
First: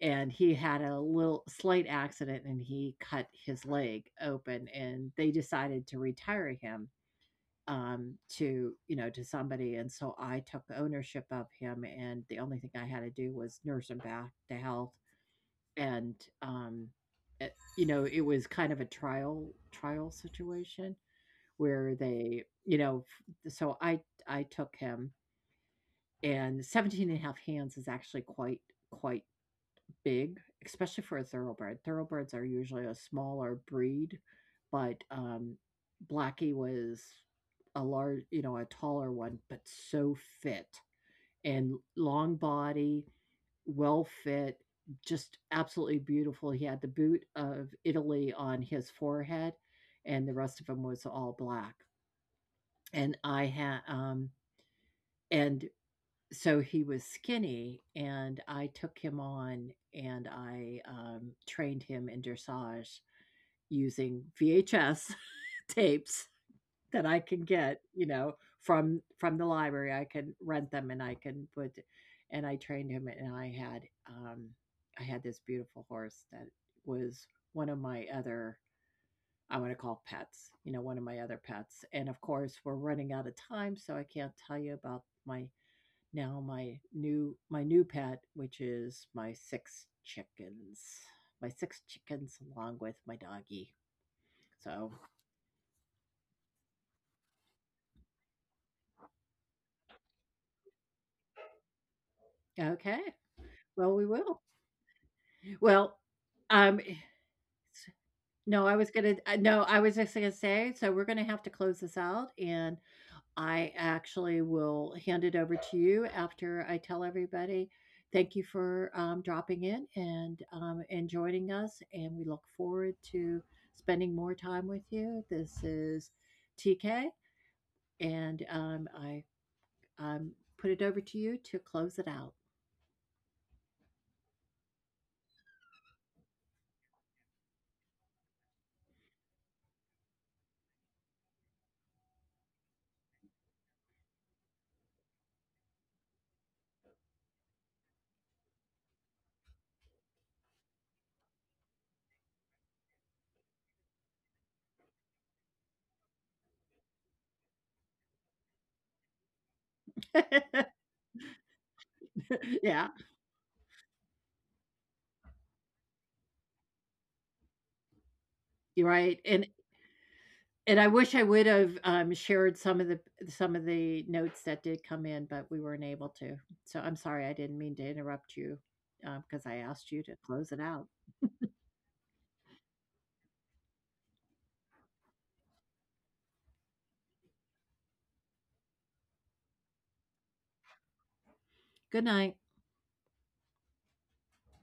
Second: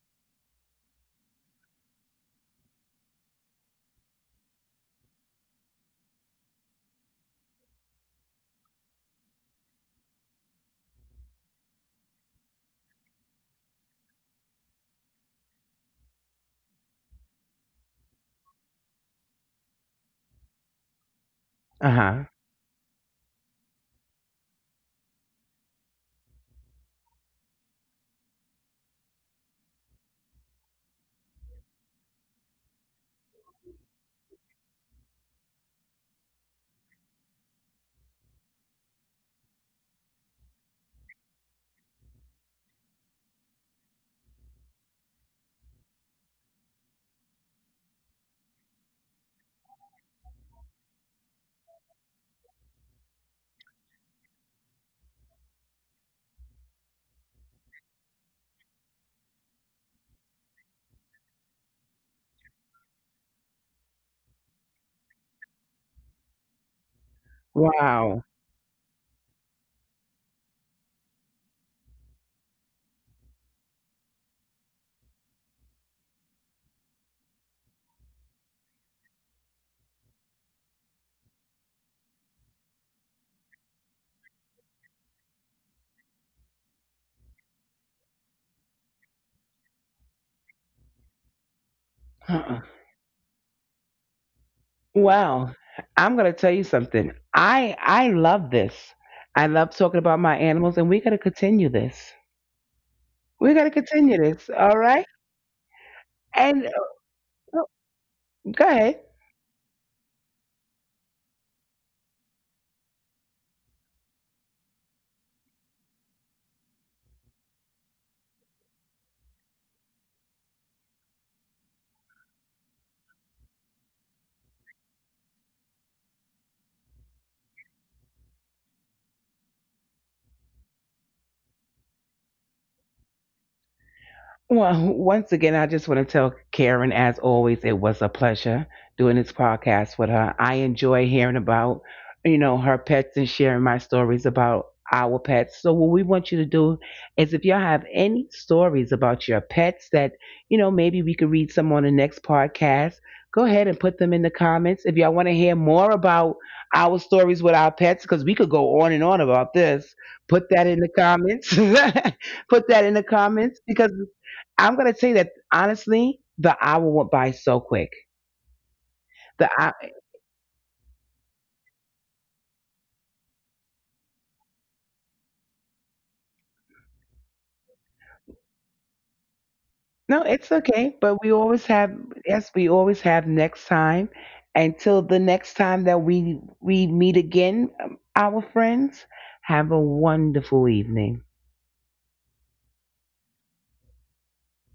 Speaker 1: And he had a little slight accident and he cut his leg open and they decided to retire him, to you know to somebody, and so I took ownership of him and the only thing I had to do was nurse him back to health. And um it, you know It was kind of a trial situation where
Speaker 2: Uh-huh.
Speaker 1: they you know f- so I took him, and 17.5 hands is actually quite big, especially for a thoroughbred. Thoroughbreds are usually a smaller breed, but Blackie was a large, you know, a taller one, but so fit and long body, well fit, just absolutely beautiful. He had the boot of Italy on his forehead, and the rest of him was all black. And I had, um, and so he was skinny, and I took him on and I, trained him in dressage using VHS *laughs* tapes that I can get, you
Speaker 2: Wow.
Speaker 1: know, from the library. I can rent them and I can put and I trained him and I had this beautiful horse that was one of my other I wanna call pets, you know, one of my other pets. And of course, we're running out of time, so I can't tell you about my— now my new pet, which is my six chickens
Speaker 2: Uh-uh.
Speaker 1: along with my doggie. So,
Speaker 2: Well, I'm gonna tell you something. I love this. I love talking about my animals, and we're gonna continue this.
Speaker 1: okay,
Speaker 2: We're gonna
Speaker 1: well, we
Speaker 2: continue
Speaker 1: will.
Speaker 2: this. All right.
Speaker 1: Well,
Speaker 2: And
Speaker 1: um,
Speaker 2: uh, go
Speaker 1: no, I was
Speaker 2: ahead.
Speaker 1: gonna no, I was just gonna say, so we're gonna have to close this out, and I actually will hand it over to you after I tell everybody. Thank you for dropping in and joining us, and we look forward to spending more time with you. This is TK, and I um, put it over to you to close it out.
Speaker 2: Well, once again, I just want to tell Karen, as always, it was a pleasure doing this podcast with her. I enjoy hearing about, you know, her pets and sharing my stories about our pets. So what we want you to do is if y'all have any stories about your pets that, you know, maybe we could read some on the next podcast, go ahead and put them in the comments. If y'all want to hear more about our stories with our pets, because we could go on and on about this, put that in the
Speaker 1: *laughs*
Speaker 2: comments. *laughs* Put that in the
Speaker 1: Yeah,
Speaker 2: comments because I'm gonna tell you that honestly, the hour went by so quick.
Speaker 1: you're right.
Speaker 2: The
Speaker 1: And
Speaker 2: hour,
Speaker 1: And I wish I would have, shared some of the notes that did come in, but we weren't able to. So I'm sorry, I didn't mean to interrupt you, because I asked
Speaker 2: no,
Speaker 1: you to
Speaker 2: it's
Speaker 1: close it
Speaker 2: okay,
Speaker 1: out.
Speaker 2: but we always have yes, we always have next time. Until the next time that we meet again, our friends, have a wonderful evening.
Speaker 1: Good night.